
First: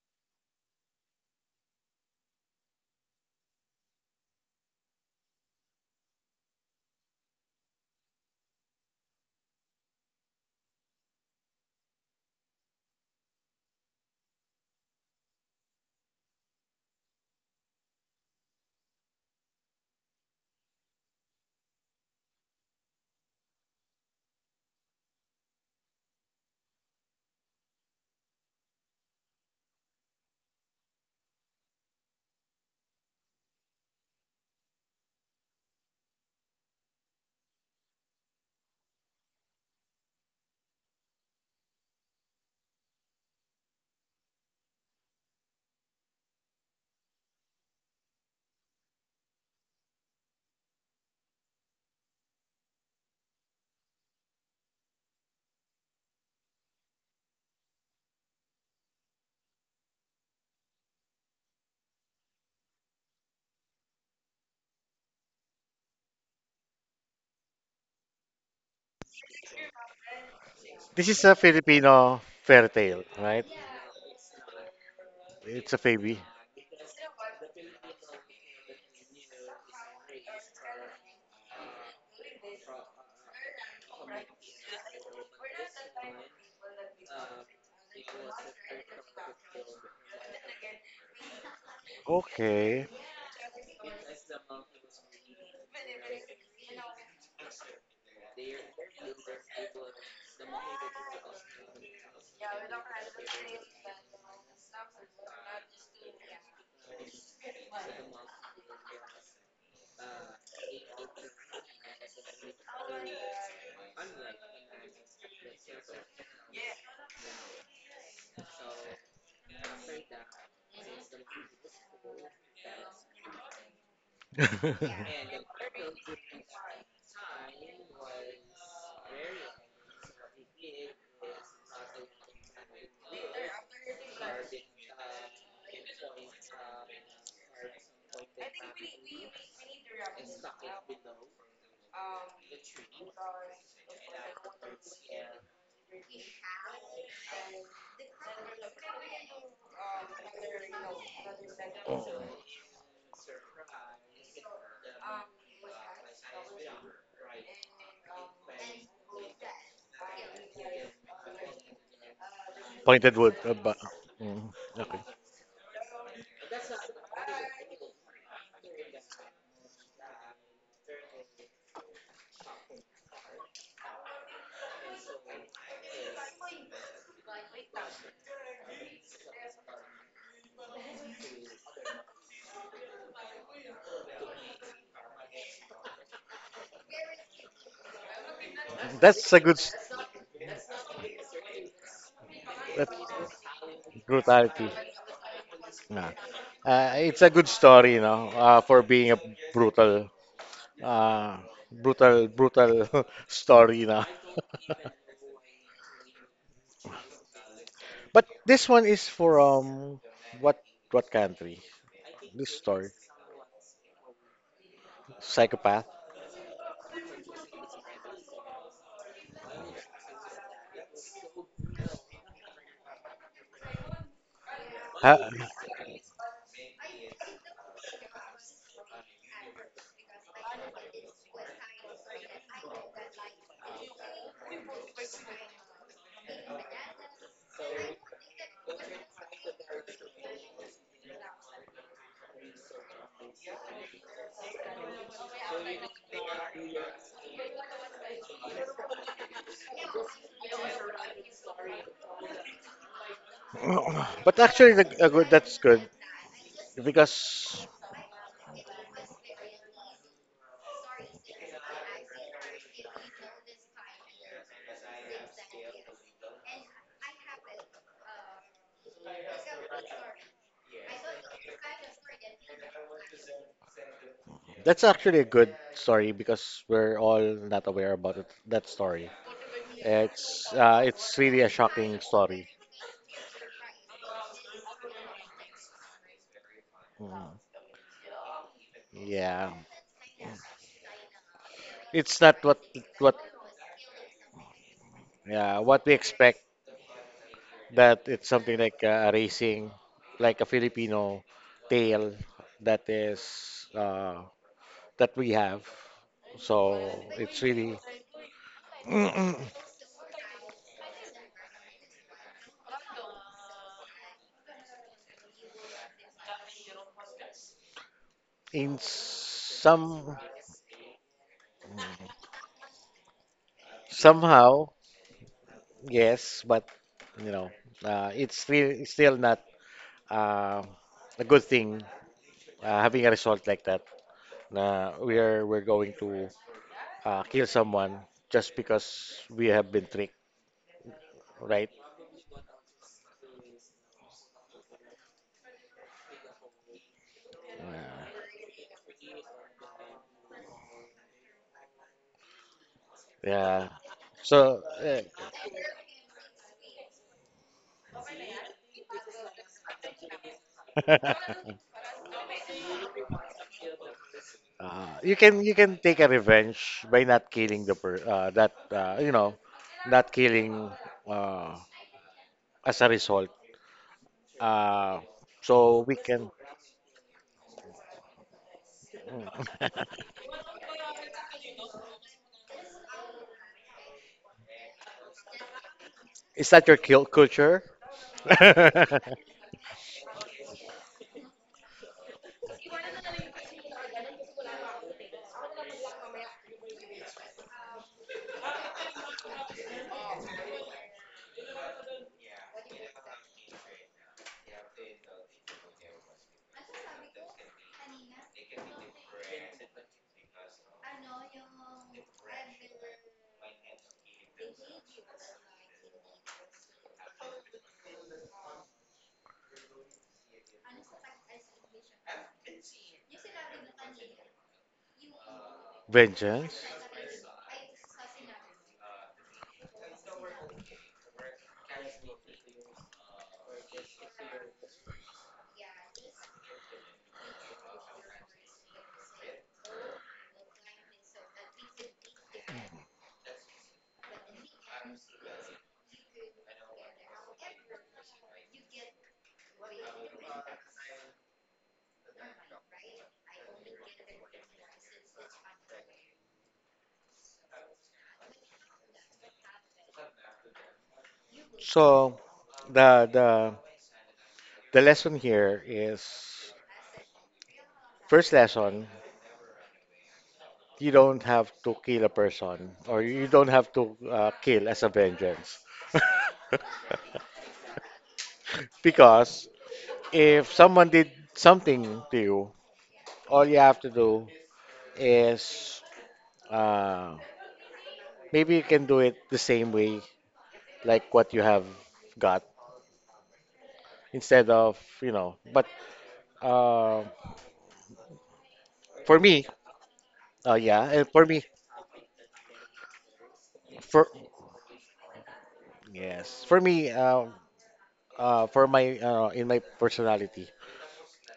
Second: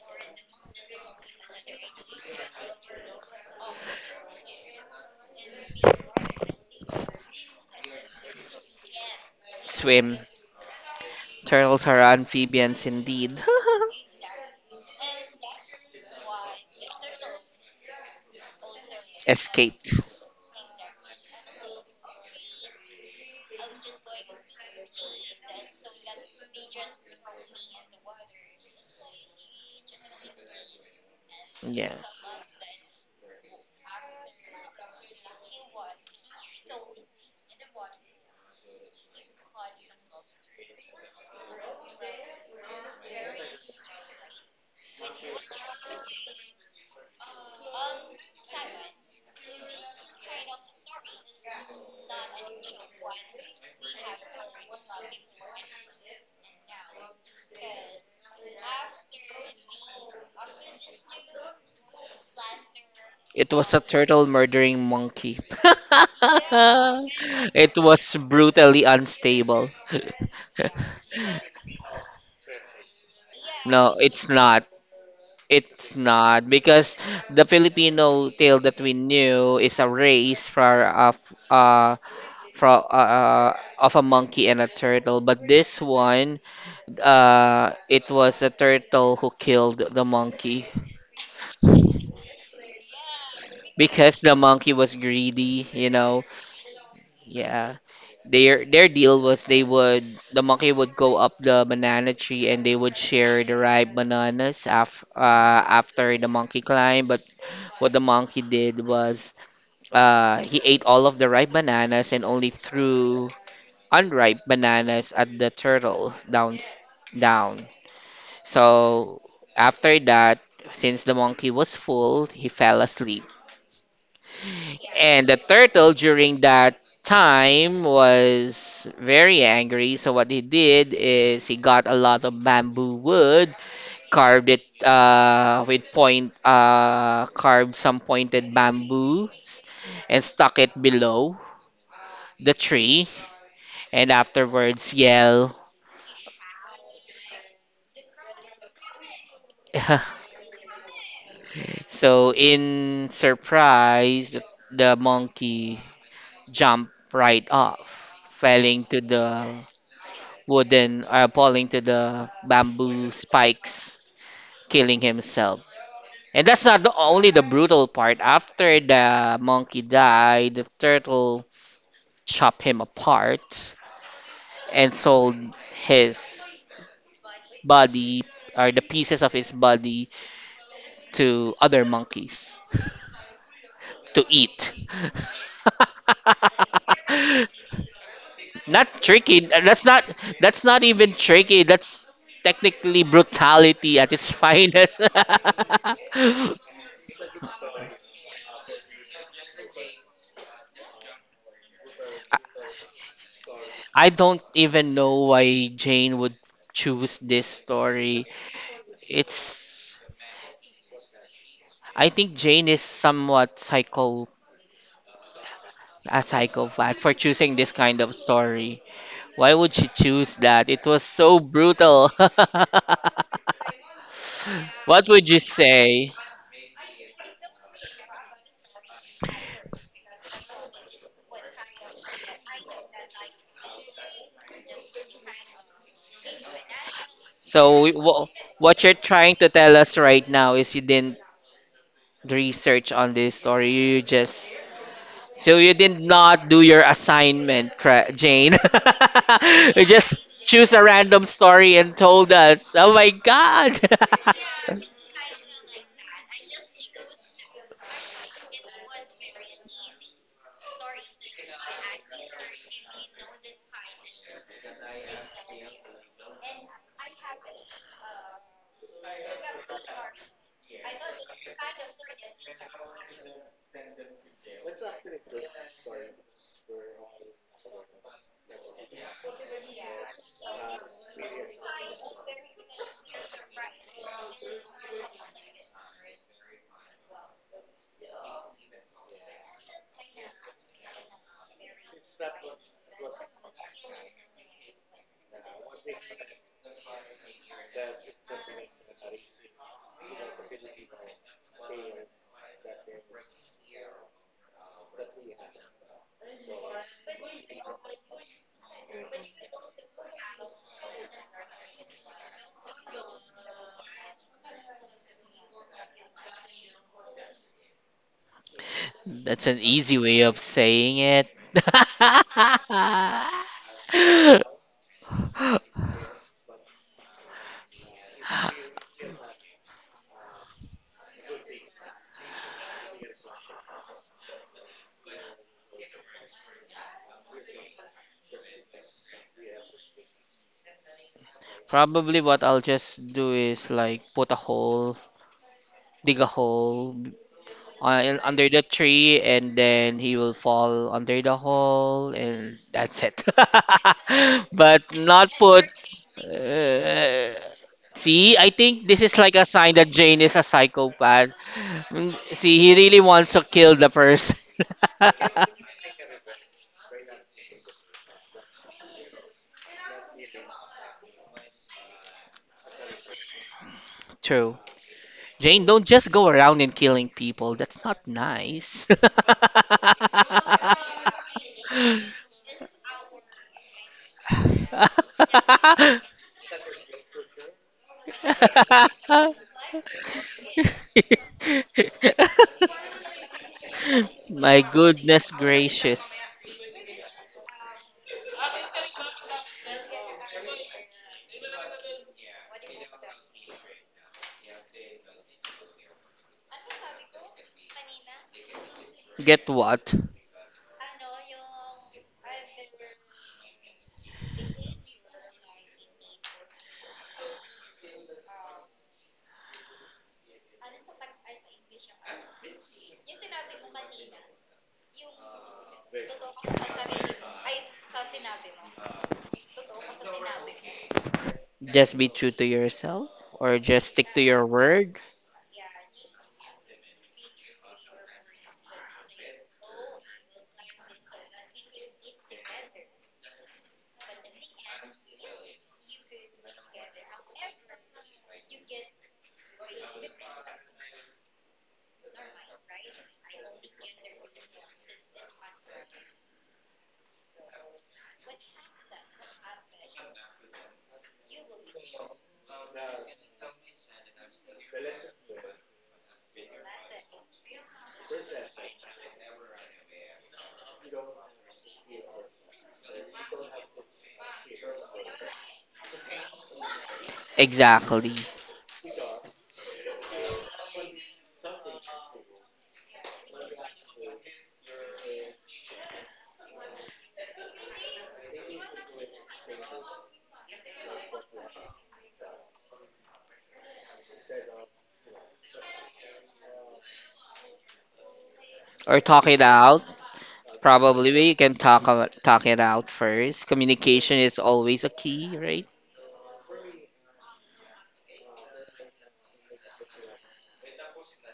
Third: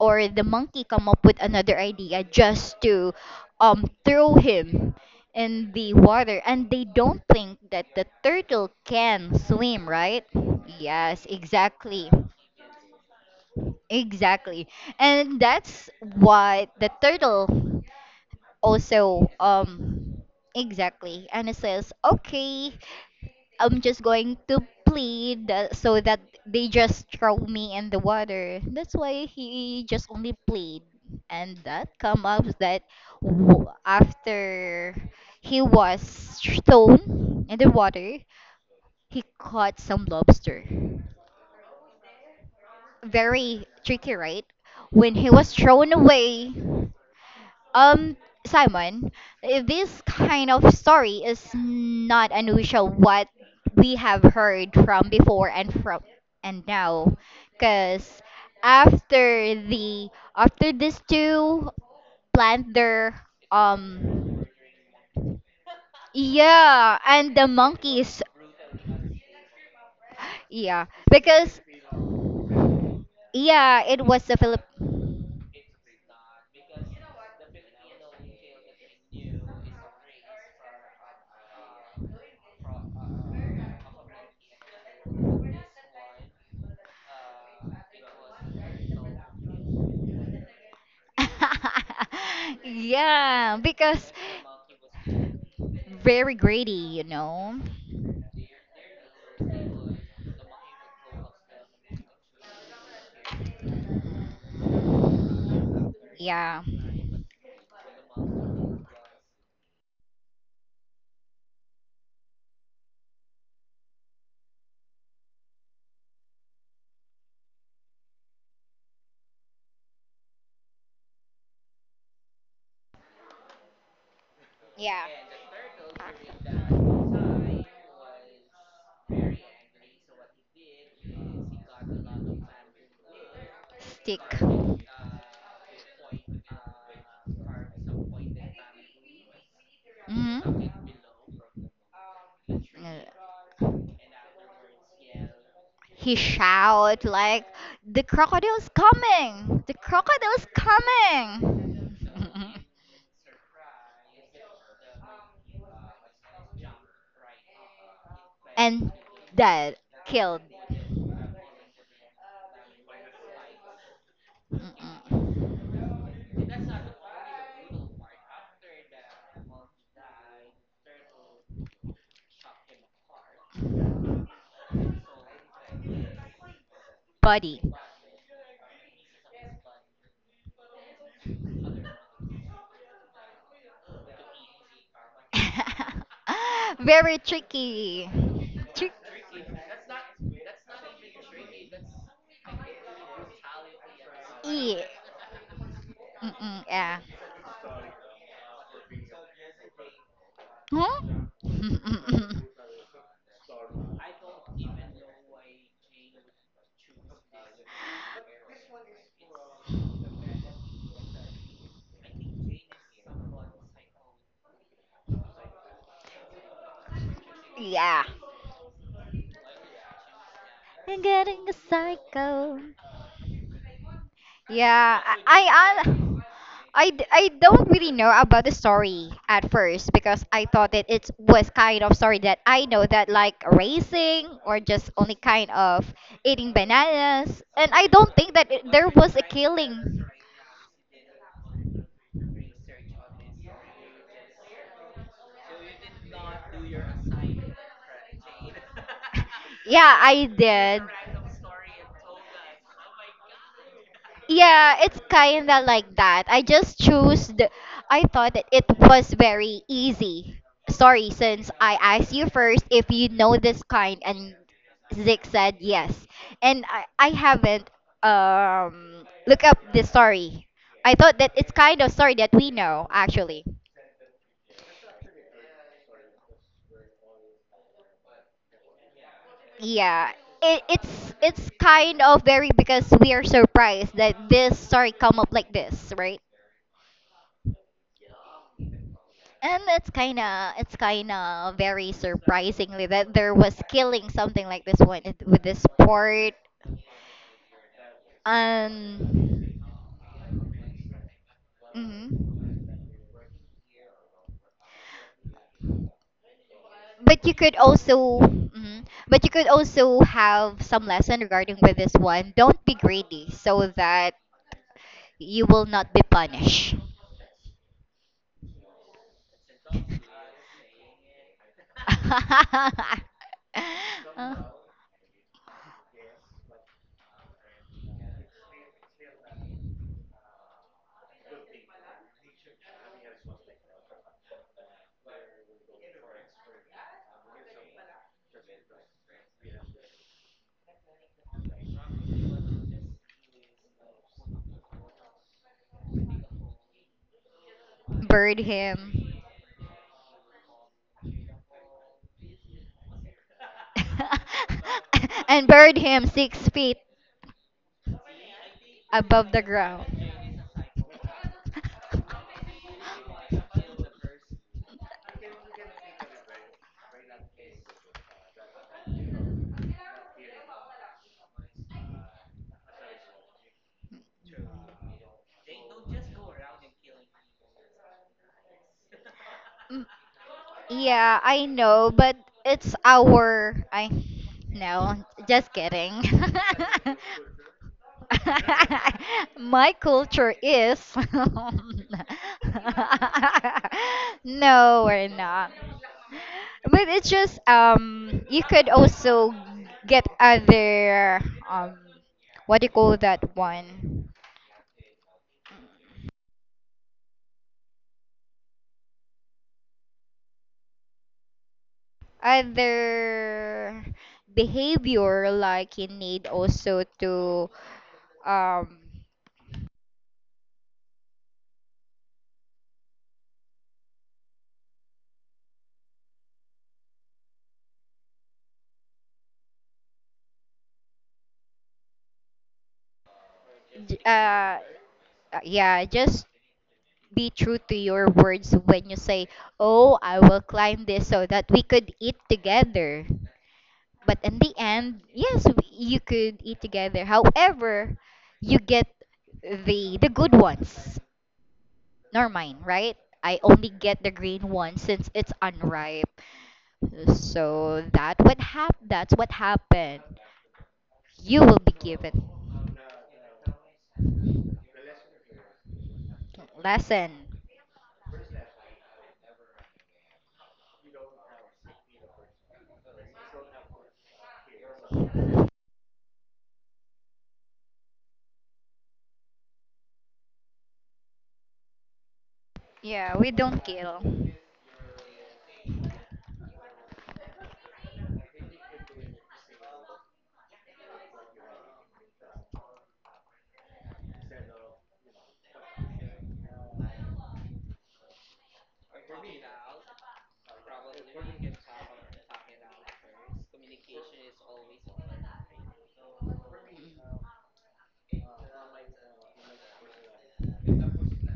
Speaker 1: or the monkey come up with another idea just to throw him in the water, and they don't think that the turtle can swim,
Speaker 2: Swim.
Speaker 1: right? Yes,
Speaker 2: Turtles are
Speaker 1: exactly,
Speaker 2: amphibians indeed.
Speaker 1: exactly, and that's what the turtle also
Speaker 2: Escaped.
Speaker 1: exactly and it says okay, I'm just going to plead that, so that they just throw me in the water, that's why he just only plead, and that
Speaker 2: Yeah.
Speaker 1: come up that after he was thrown in the water, he caught some lobster. Very tricky, right? When he was thrown away. Um, Simon, eh, this kind of story is not unusual what we have heard from before and from and now, because after the after these two plant their
Speaker 2: It was a turtle
Speaker 1: um
Speaker 2: murdering monkey.
Speaker 1: yeah, and the
Speaker 2: It was
Speaker 1: monkeys
Speaker 2: brutally unstable.
Speaker 1: yeah
Speaker 3: This is a
Speaker 1: because
Speaker 3: Filipino fairy tale, right?
Speaker 1: yeah
Speaker 2: No,
Speaker 1: it was
Speaker 2: it's
Speaker 1: the Philip.
Speaker 2: not.
Speaker 3: It's a
Speaker 2: It's
Speaker 3: baby.
Speaker 2: not because the Filipino tale that we knew is a race uh for of a monkey and a turtle, but this one it was a turtle who killed the monkey.
Speaker 3: Okay.
Speaker 1: Yeah, because
Speaker 2: Because the monkey was greedy, you know.
Speaker 1: very greedy, you know.
Speaker 2: Yeah. Their deal was the monkey would go up the banana tree and they would share the ripe bananas after the monkey
Speaker 1: Yeah.
Speaker 2: climbed. But what the monkey did was he ate all of the ripe bananas and only threw unripe bananas at the turtle down. So after that, since the monkey was full, he fell asleep.
Speaker 1: Yeah.
Speaker 2: And the turtle during that time was very angry. So what he did is he got a lot of bamboo wood,
Speaker 1: Stick.
Speaker 2: carved it with point, carved some pointed bamboos, and
Speaker 1: Mhm.
Speaker 2: stuck it below
Speaker 1: Uh,
Speaker 2: the tree. And afterwards, yell.
Speaker 1: he shout like, "The crocodile's coming! The crocodile's coming!"
Speaker 2: So in surprise, the monkey jumped right off, falling
Speaker 1: And
Speaker 2: to the
Speaker 1: that killed.
Speaker 2: falling to the bamboo
Speaker 3: Pointed wood.
Speaker 2: spikes,
Speaker 3: Okay.
Speaker 2: killing
Speaker 1: Mm-mm.
Speaker 2: himself. And that's not, only the brutal part. After the monkey died, the turtle chopped him apart and sold his
Speaker 1: Body.
Speaker 2: body, or the pieces of his body, to other monkeys to eat.
Speaker 1: Very tricky.
Speaker 2: Not
Speaker 1: Trick-
Speaker 3: That's a
Speaker 2: tricky.
Speaker 3: good s-
Speaker 2: That's not, that's not even tricky. That's
Speaker 3: that's
Speaker 2: technically brutality at its
Speaker 3: brutality.
Speaker 1: yeah.
Speaker 2: finest.
Speaker 3: Nah.
Speaker 1: Mm-mm, yeah.
Speaker 3: It's a good story, you know, for being a brutal
Speaker 1: Huh?
Speaker 3: Uh, brutal, brutal story na.
Speaker 2: I don't even know why Jane would choose this
Speaker 3: But
Speaker 2: story.
Speaker 3: this one is for
Speaker 2: It's
Speaker 3: what country?
Speaker 2: I think
Speaker 3: This
Speaker 2: Jane is
Speaker 3: story,
Speaker 2: somewhat psycho
Speaker 3: psychopath.
Speaker 2: a psychopath for choosing this kind
Speaker 1: Yeah.
Speaker 2: of story. Why would she choose that? It
Speaker 1: I'm
Speaker 2: was so
Speaker 1: getting a
Speaker 2: brutal.
Speaker 1: psycho. Yeah,
Speaker 2: What
Speaker 1: I
Speaker 3: Ha-
Speaker 2: would you
Speaker 1: I
Speaker 2: say?
Speaker 1: hon- I I don't really know about the story at first, because I thought that it was kind of story that I know, that like racing or just only kind of eating bananas, and
Speaker 2: So
Speaker 1: I don't think that it,
Speaker 2: what
Speaker 1: there
Speaker 2: you're
Speaker 1: was a
Speaker 2: trying to tell us
Speaker 1: killing.
Speaker 2: right now is you didn't research on this, or you just, so you did not do your assignment, Jane. You
Speaker 1: Yeah,
Speaker 2: just
Speaker 1: I
Speaker 2: choose
Speaker 1: did.
Speaker 2: a random story and told us. Oh my God.
Speaker 3: but actually,
Speaker 1: Yeah, it's
Speaker 3: that's
Speaker 1: kinda
Speaker 3: good
Speaker 1: like that. I just choose the.
Speaker 3: because
Speaker 1: I thought that it was very easy. Sorry, since I asked you first if you know this kind, and Zig said yes, and I haven't look up the story. I thought that it's kind of story that we know actually.
Speaker 3: that's actually a good story because we're all not aware about it, that story.
Speaker 1: Yeah. It, it's
Speaker 3: It's really a
Speaker 1: it's
Speaker 3: shocking
Speaker 1: kind of
Speaker 3: story.
Speaker 1: very because we are surprised that this story come up like this, right?
Speaker 3: Mm, yeah,
Speaker 1: And it's kind of very
Speaker 3: it's not what
Speaker 1: surprisingly that
Speaker 3: what
Speaker 1: there was killing, something like this one with
Speaker 3: yeah
Speaker 1: this
Speaker 3: what we
Speaker 1: port.
Speaker 3: expect, that it's something like a
Speaker 1: Um.
Speaker 3: racing, like a Filipino
Speaker 1: Mhm.
Speaker 3: tale that is that we have. So
Speaker 1: But you
Speaker 3: it's
Speaker 1: could
Speaker 3: really
Speaker 1: also, mhm, but you could also have some lesson regarding with this one. Don't be greedy, so that you will not be punished.
Speaker 3: in
Speaker 2: That's an easy
Speaker 3: some
Speaker 2: way of saying it.
Speaker 1: Uh,
Speaker 3: somehow yes, but you know it's still not uh, a good thing having a result like that. Na we're going to kill someone just because we have been tricked, right?
Speaker 2: Probably what I'll just do is like put a hole, dig a hole
Speaker 3: Yeah.
Speaker 1: bird
Speaker 2: under the
Speaker 1: him.
Speaker 2: tree, and then he will fall under the hole and that's it.
Speaker 3: Yeah. So
Speaker 2: But not
Speaker 1: And
Speaker 2: put.
Speaker 1: buried him 6 feet
Speaker 2: Uh, See, I think this is
Speaker 1: above
Speaker 2: like
Speaker 1: the
Speaker 2: a sign that
Speaker 1: ground.
Speaker 2: Jane is a psychopath. See, he really wants to kill the person.
Speaker 3: you can take a revenge by not killing the per that you know, not killing uh, as a result.
Speaker 2: True.
Speaker 3: Uh,
Speaker 2: Jane,
Speaker 3: so
Speaker 2: don't
Speaker 3: we
Speaker 2: just go
Speaker 3: can.
Speaker 2: around and killing people. That's not nice.
Speaker 1: Mm, yeah, I know, but it's our. I. No, just kidding.
Speaker 3: Is that your kill culture?
Speaker 1: My culture is.
Speaker 2: My
Speaker 1: No, we're
Speaker 2: goodness
Speaker 1: not.
Speaker 2: gracious.
Speaker 1: But it's just you could also get other um what do you call that one?
Speaker 2: Get what?
Speaker 1: Other behavior, like you need also to um
Speaker 3: Vengeance.
Speaker 2: Just be true to yourself or just
Speaker 1: j-
Speaker 2: stick to your
Speaker 1: uh
Speaker 2: word?
Speaker 1: yeah, just be true to your words. When you say, oh, I will climb this so that we could eat together, but in the end, yes, you could eat together, however, you get the good ones, nor mine, right? I only get the green one since it's unripe. So that would hap that's what happened. You will be
Speaker 3: So
Speaker 1: given
Speaker 3: the the the lesson here is
Speaker 1: lesson.
Speaker 3: first lesson, you don't have to kill a person or you don't have to kill as a vengeance.
Speaker 2: Exactly.
Speaker 3: Because if someone did something to you,
Speaker 1: Yeah, we
Speaker 3: all you
Speaker 1: don't
Speaker 3: have to
Speaker 1: kill.
Speaker 3: do is uh, maybe you can do it the same way, like what you have got, instead of, you know. But uh,
Speaker 2: Or
Speaker 3: for
Speaker 2: talk it
Speaker 3: me,
Speaker 2: out.
Speaker 3: yeah, and
Speaker 2: Probably
Speaker 3: for
Speaker 2: we
Speaker 3: me,
Speaker 2: can talk it out first.
Speaker 3: for
Speaker 2: Communication is always a key, right?
Speaker 3: yes, for me, for my in my personality,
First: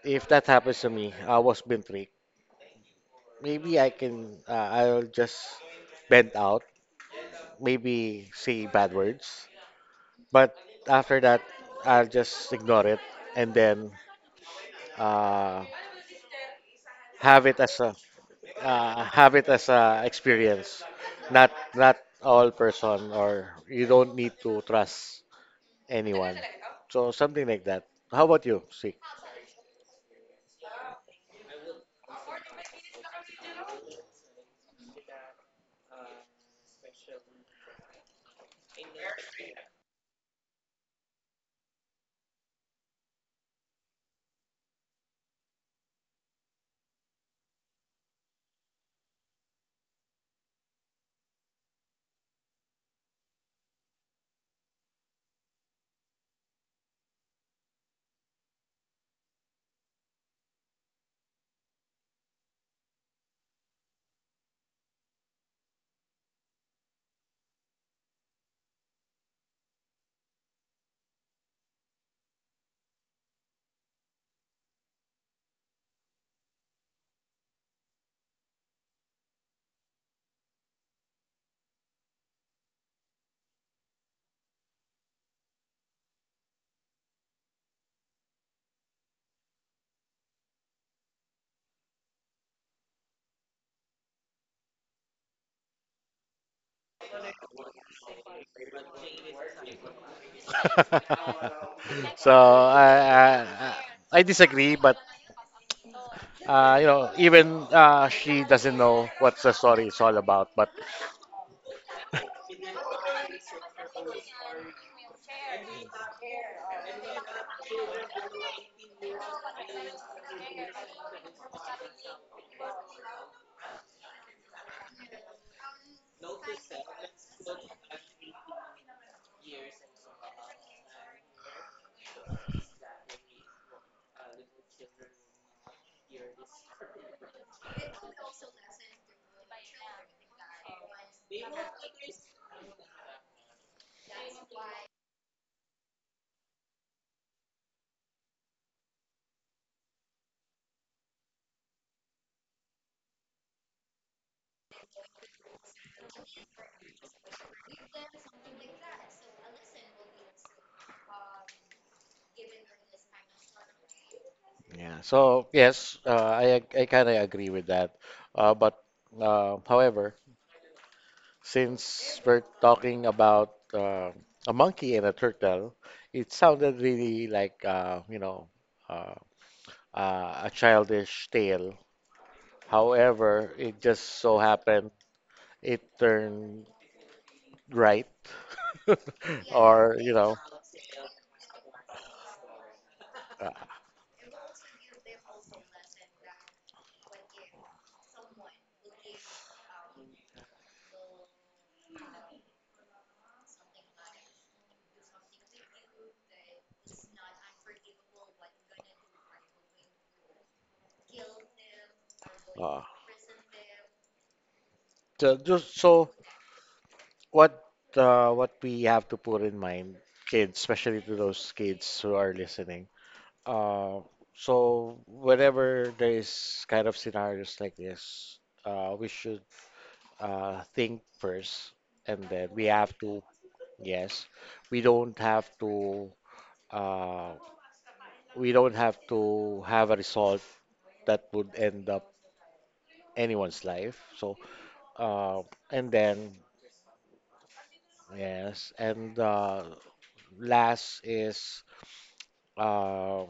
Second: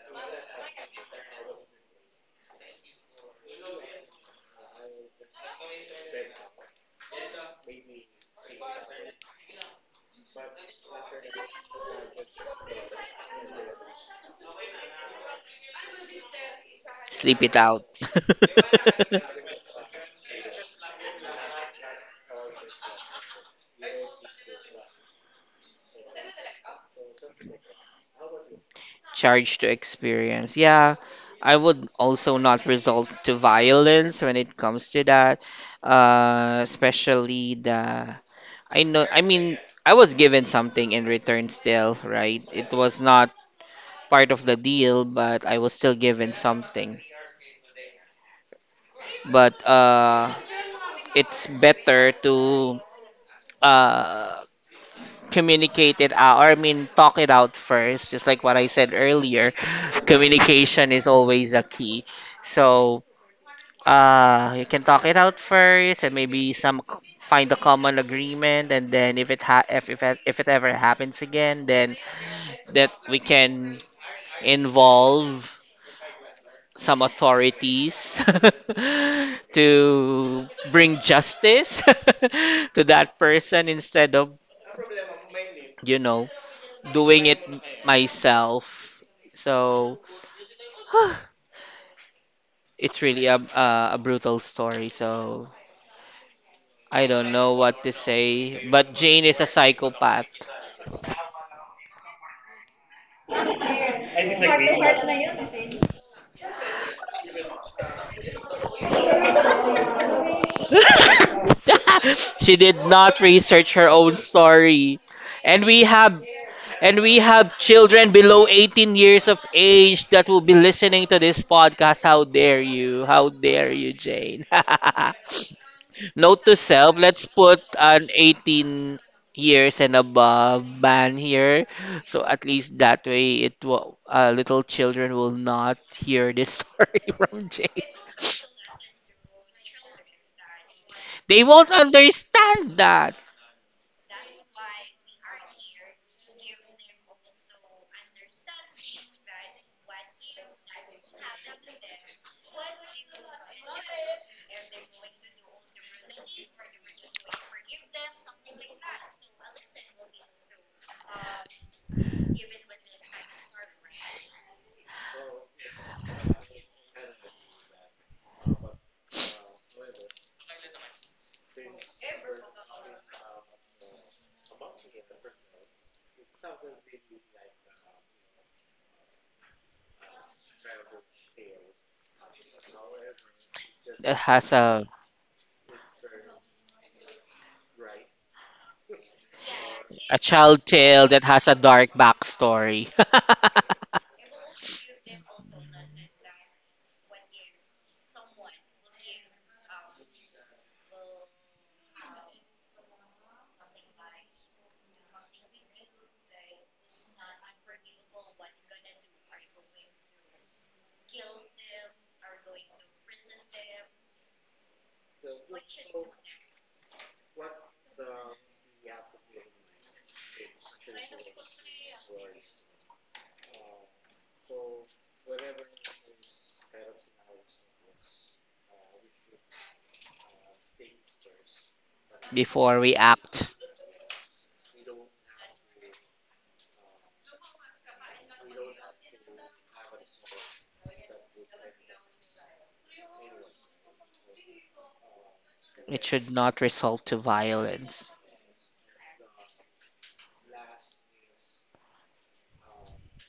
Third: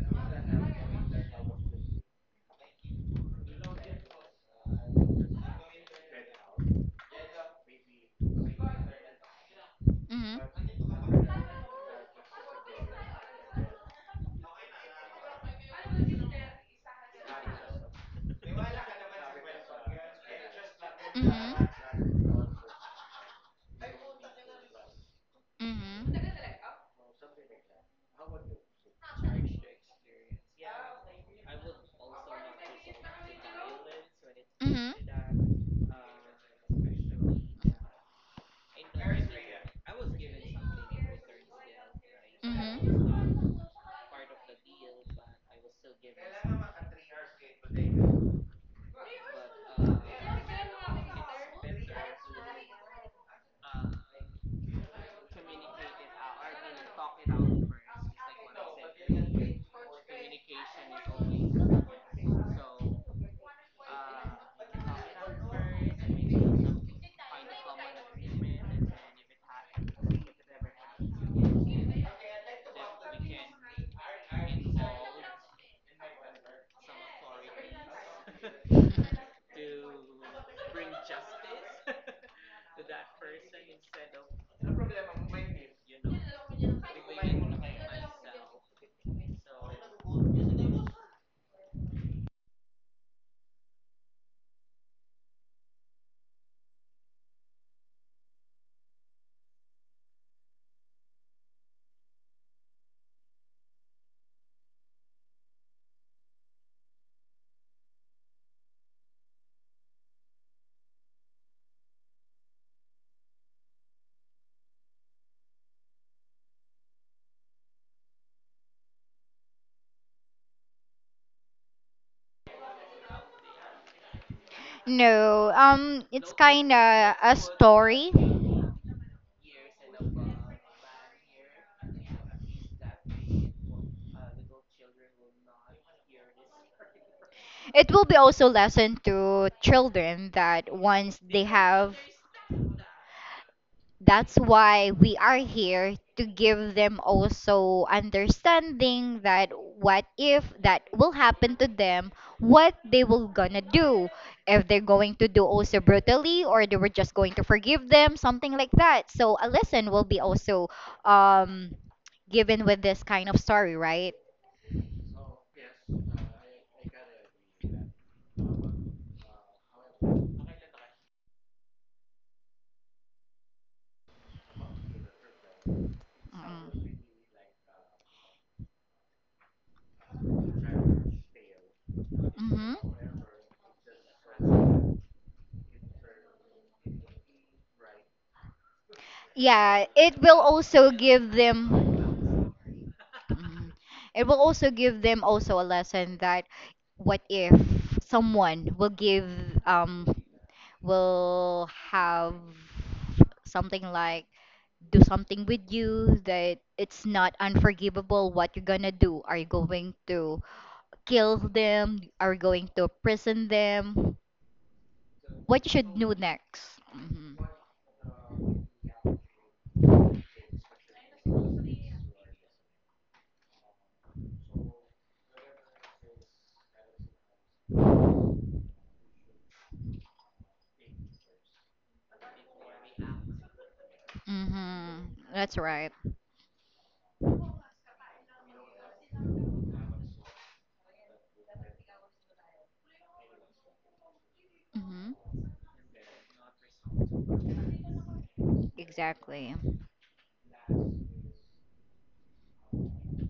Speaker 3: if that happens to me, I was being tricked. Maybe I can, I'll just bend out, maybe say bad words.
Speaker 1: Mhm.
Speaker 3: But after that, I'll just ignore it, and then uh,
Speaker 2: Sleep
Speaker 3: have
Speaker 2: it
Speaker 3: it as
Speaker 2: out.
Speaker 3: a have it as a experience.
Speaker 1: Mhm.
Speaker 3: Not
Speaker 1: Mhm.
Speaker 3: not all person, or you don't need to trust anyone.
Speaker 1: Mhm.
Speaker 3: So something like that. How about you, Sik?
Speaker 2: Charge to experience. Yeah, I would also not resort to violence when it comes
Speaker 1: Mhm.
Speaker 2: to that. Especially the I know, I mean, I was given something in return still, right? It was not part of the deal, but I was still given something. But it's better to uh communicate it out, or I mean talk it out first, just like what I said earlier. Communication is always a key. So you can talk it out first, and maybe some find a common agreement, and then if it ha if it ever happens again, then that we can involve some authorities to bring justice to that person instead of you know doing it myself. So it's really a, brutal story. So I don't know what to say, but Jane is a psychopath.
Speaker 3: So I I disagree, but you know, even she doesn't know what the story is all about, but
Speaker 2: She did not research her own story. And we have and we have children below 18 years of age that will be listening to this podcast. How dare you? How dare you, Jane?
Speaker 1: No, it's
Speaker 2: Note to
Speaker 1: kind
Speaker 2: self,
Speaker 1: of
Speaker 2: let's
Speaker 1: a
Speaker 2: put an
Speaker 1: story.
Speaker 2: 18 years and above ban here. So at least that way it will little children will not hear this story from Jay.
Speaker 1: It will be also lesson to children that once
Speaker 2: They
Speaker 1: they
Speaker 2: won't
Speaker 1: have
Speaker 2: understand that.
Speaker 1: that's why we are here to give them also understanding that what if that will happen to them, what they will gonna do, if they're going to do also brutally, or they were just going to forgive them, something like that, so a lesson will be also um given with this kind of story, right?
Speaker 3: yeah. So yes, I kind of agree with that. But however, since we're talking about a monkey and a turtle, it sounded
Speaker 1: Mm-hmm.
Speaker 3: really like you know, uh, a childish tale.
Speaker 1: Mm-hmm.
Speaker 3: However, it just
Speaker 2: It
Speaker 3: so
Speaker 2: has
Speaker 3: happened it turned right,
Speaker 1: Yeah,
Speaker 3: or you
Speaker 2: a
Speaker 1: it
Speaker 3: know,
Speaker 1: will
Speaker 2: child
Speaker 1: also
Speaker 2: tale that
Speaker 1: give
Speaker 2: has a dark
Speaker 1: them
Speaker 2: backstory.
Speaker 3: uh,
Speaker 1: mhm. It will also give them also a lesson that what if someone will give um will have something like do something with you, that it's not unforgivable, what you're gonna do. Are you going to kill them? Are you going
Speaker 3: uh,
Speaker 1: to prison them?
Speaker 3: so
Speaker 1: What you
Speaker 3: just
Speaker 1: should
Speaker 3: so
Speaker 1: do next? Hmm.
Speaker 3: what what we have to put in mind, kids, especially to those kids who are listening. Uh, so whenever there is kind of scenarios like this, we should think first, and then we
Speaker 2: Before we
Speaker 3: have to,
Speaker 2: act,
Speaker 3: yes, we
Speaker 1: Hmm,
Speaker 3: don't have
Speaker 1: that's right.
Speaker 3: to, uh, we don't have to have a result that would end up anyone's life. So,
Speaker 1: Hmm.
Speaker 3: uh, and
Speaker 2: it should
Speaker 3: then,
Speaker 2: not result to violence.
Speaker 3: yes, and
Speaker 1: Exactly.
Speaker 3: last is. Um,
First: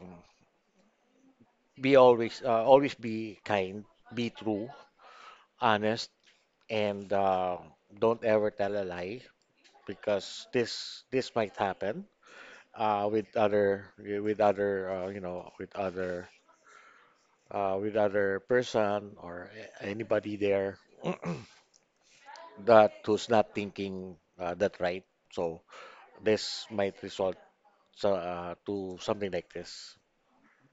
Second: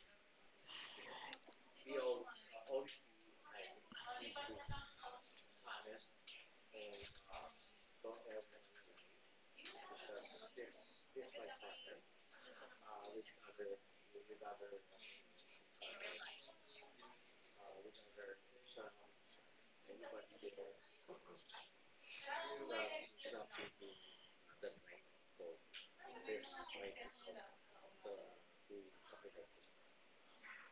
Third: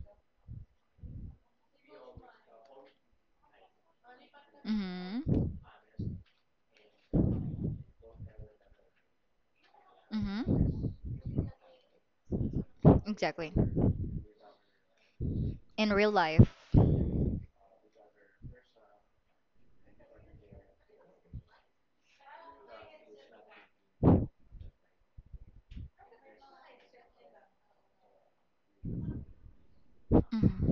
Speaker 3: be always always be kind, be true,
Speaker 1: Hmm.
Speaker 3: honest, and don't ever tell a lie, because
Speaker 1: Hmm.
Speaker 3: this might happen with
Speaker 1: Exactly.
Speaker 3: other you know,
Speaker 1: In real life.
Speaker 3: with other person or anybody there that who's not thinking that right. So this might result, so, to something like this.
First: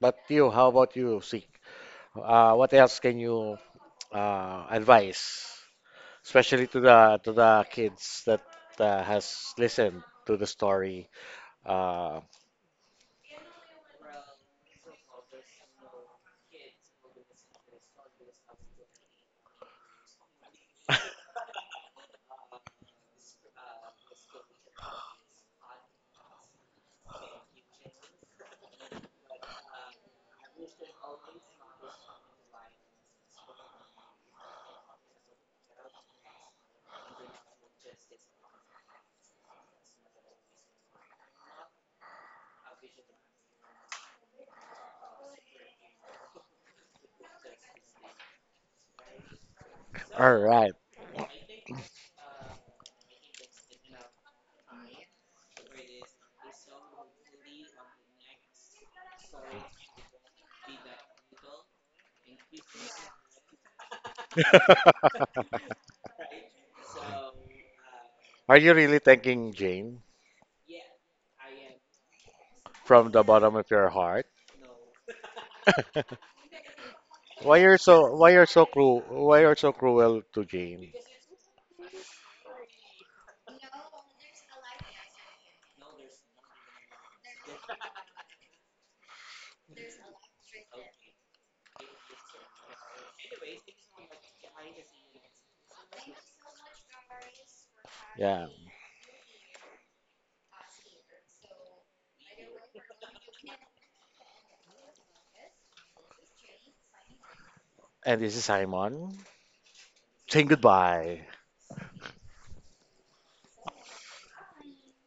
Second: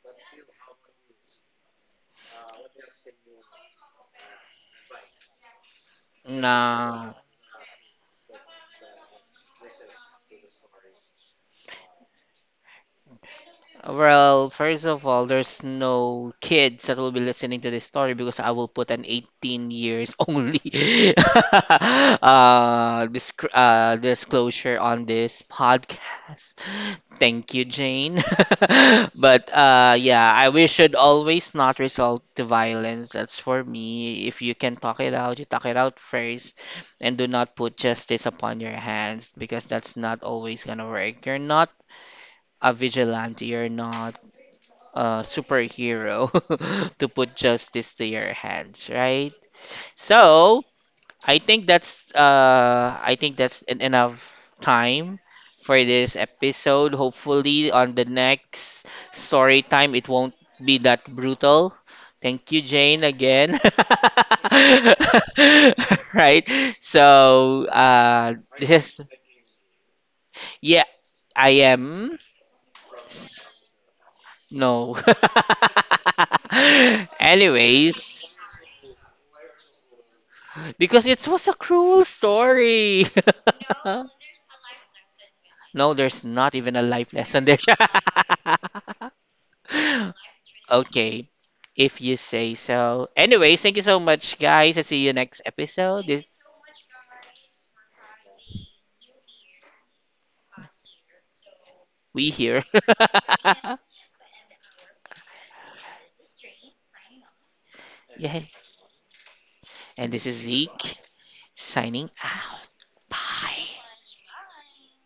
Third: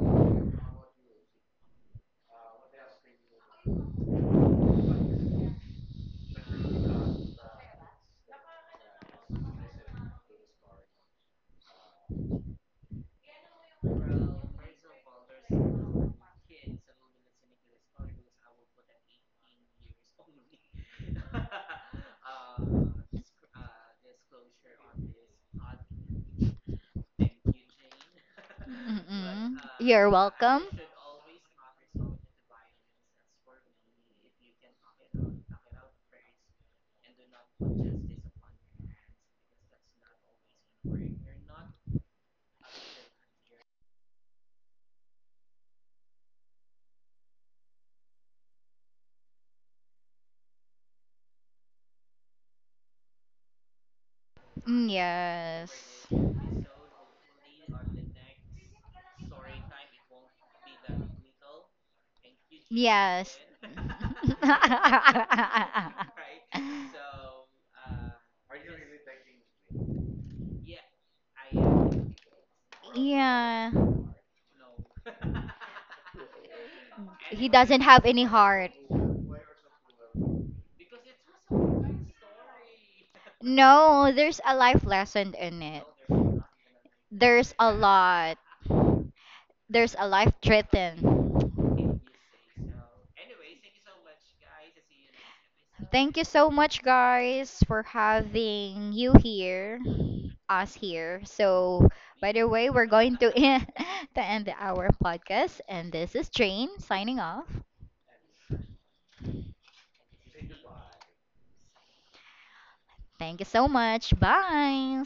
Speaker 3: But you, how about you, Sik? What else can you advise? Especially to
Speaker 2: No.
Speaker 3: the kids that has listened to the story. Uh,
Speaker 2: Well, first of all, there's no kids that will be listening to this story because I will put an 18 years only disclosure on this podcast. Thank you, Jane. But
Speaker 1: You, you're
Speaker 2: yeah, I we
Speaker 1: welcome.
Speaker 2: should always not resort to violence. That's for me. If you can talk it out, you talk it out first, and do not put justice upon your hands because that's not always gonna work. You're not a vigilante. You're not superhero to put justice to your hands, right?
Speaker 3: all
Speaker 2: So
Speaker 3: right.
Speaker 2: I think that's enough
Speaker 1: Mm,
Speaker 2: time
Speaker 1: yes.
Speaker 2: for this episode. Hopefully, on the next story time, it won't be that brutal. Thank you, Jane,
Speaker 1: Yes.
Speaker 2: again. Right. So
Speaker 3: Are you
Speaker 2: this
Speaker 3: really
Speaker 2: is
Speaker 3: thanking Jane
Speaker 2: Yeah, I am.
Speaker 3: from the bottom of
Speaker 1: Yeah.
Speaker 3: your heart?
Speaker 2: No.
Speaker 1: He doesn't have any
Speaker 2: Anyways.
Speaker 3: Why you're so
Speaker 1: heart.
Speaker 3: cruel? Why you're so cruel to Jane?
Speaker 2: Because it was a cruel story.
Speaker 1: No, there's a life lesson in it.
Speaker 2: No, there's not even a life lesson
Speaker 1: There's
Speaker 2: there.
Speaker 1: a lot. There's a life
Speaker 2: Okay. If
Speaker 1: threatened.
Speaker 2: you say so. Anyways, thank you so much, guys. I'll see you next episode.
Speaker 1: Thank you
Speaker 2: This
Speaker 1: so much, guys, for
Speaker 3: Yeah.
Speaker 1: having you here, us here. So,
Speaker 2: we
Speaker 1: by the
Speaker 2: here.
Speaker 1: way, we're going to end our podcast, and this is Jane signing off.
Speaker 3: And this
Speaker 2: Yay.
Speaker 3: is Simon
Speaker 2: And this is
Speaker 3: saying
Speaker 2: Zeke
Speaker 3: goodbye.
Speaker 2: signing out.
Speaker 1: Thank you
Speaker 2: Bye.
Speaker 1: so much. Bye.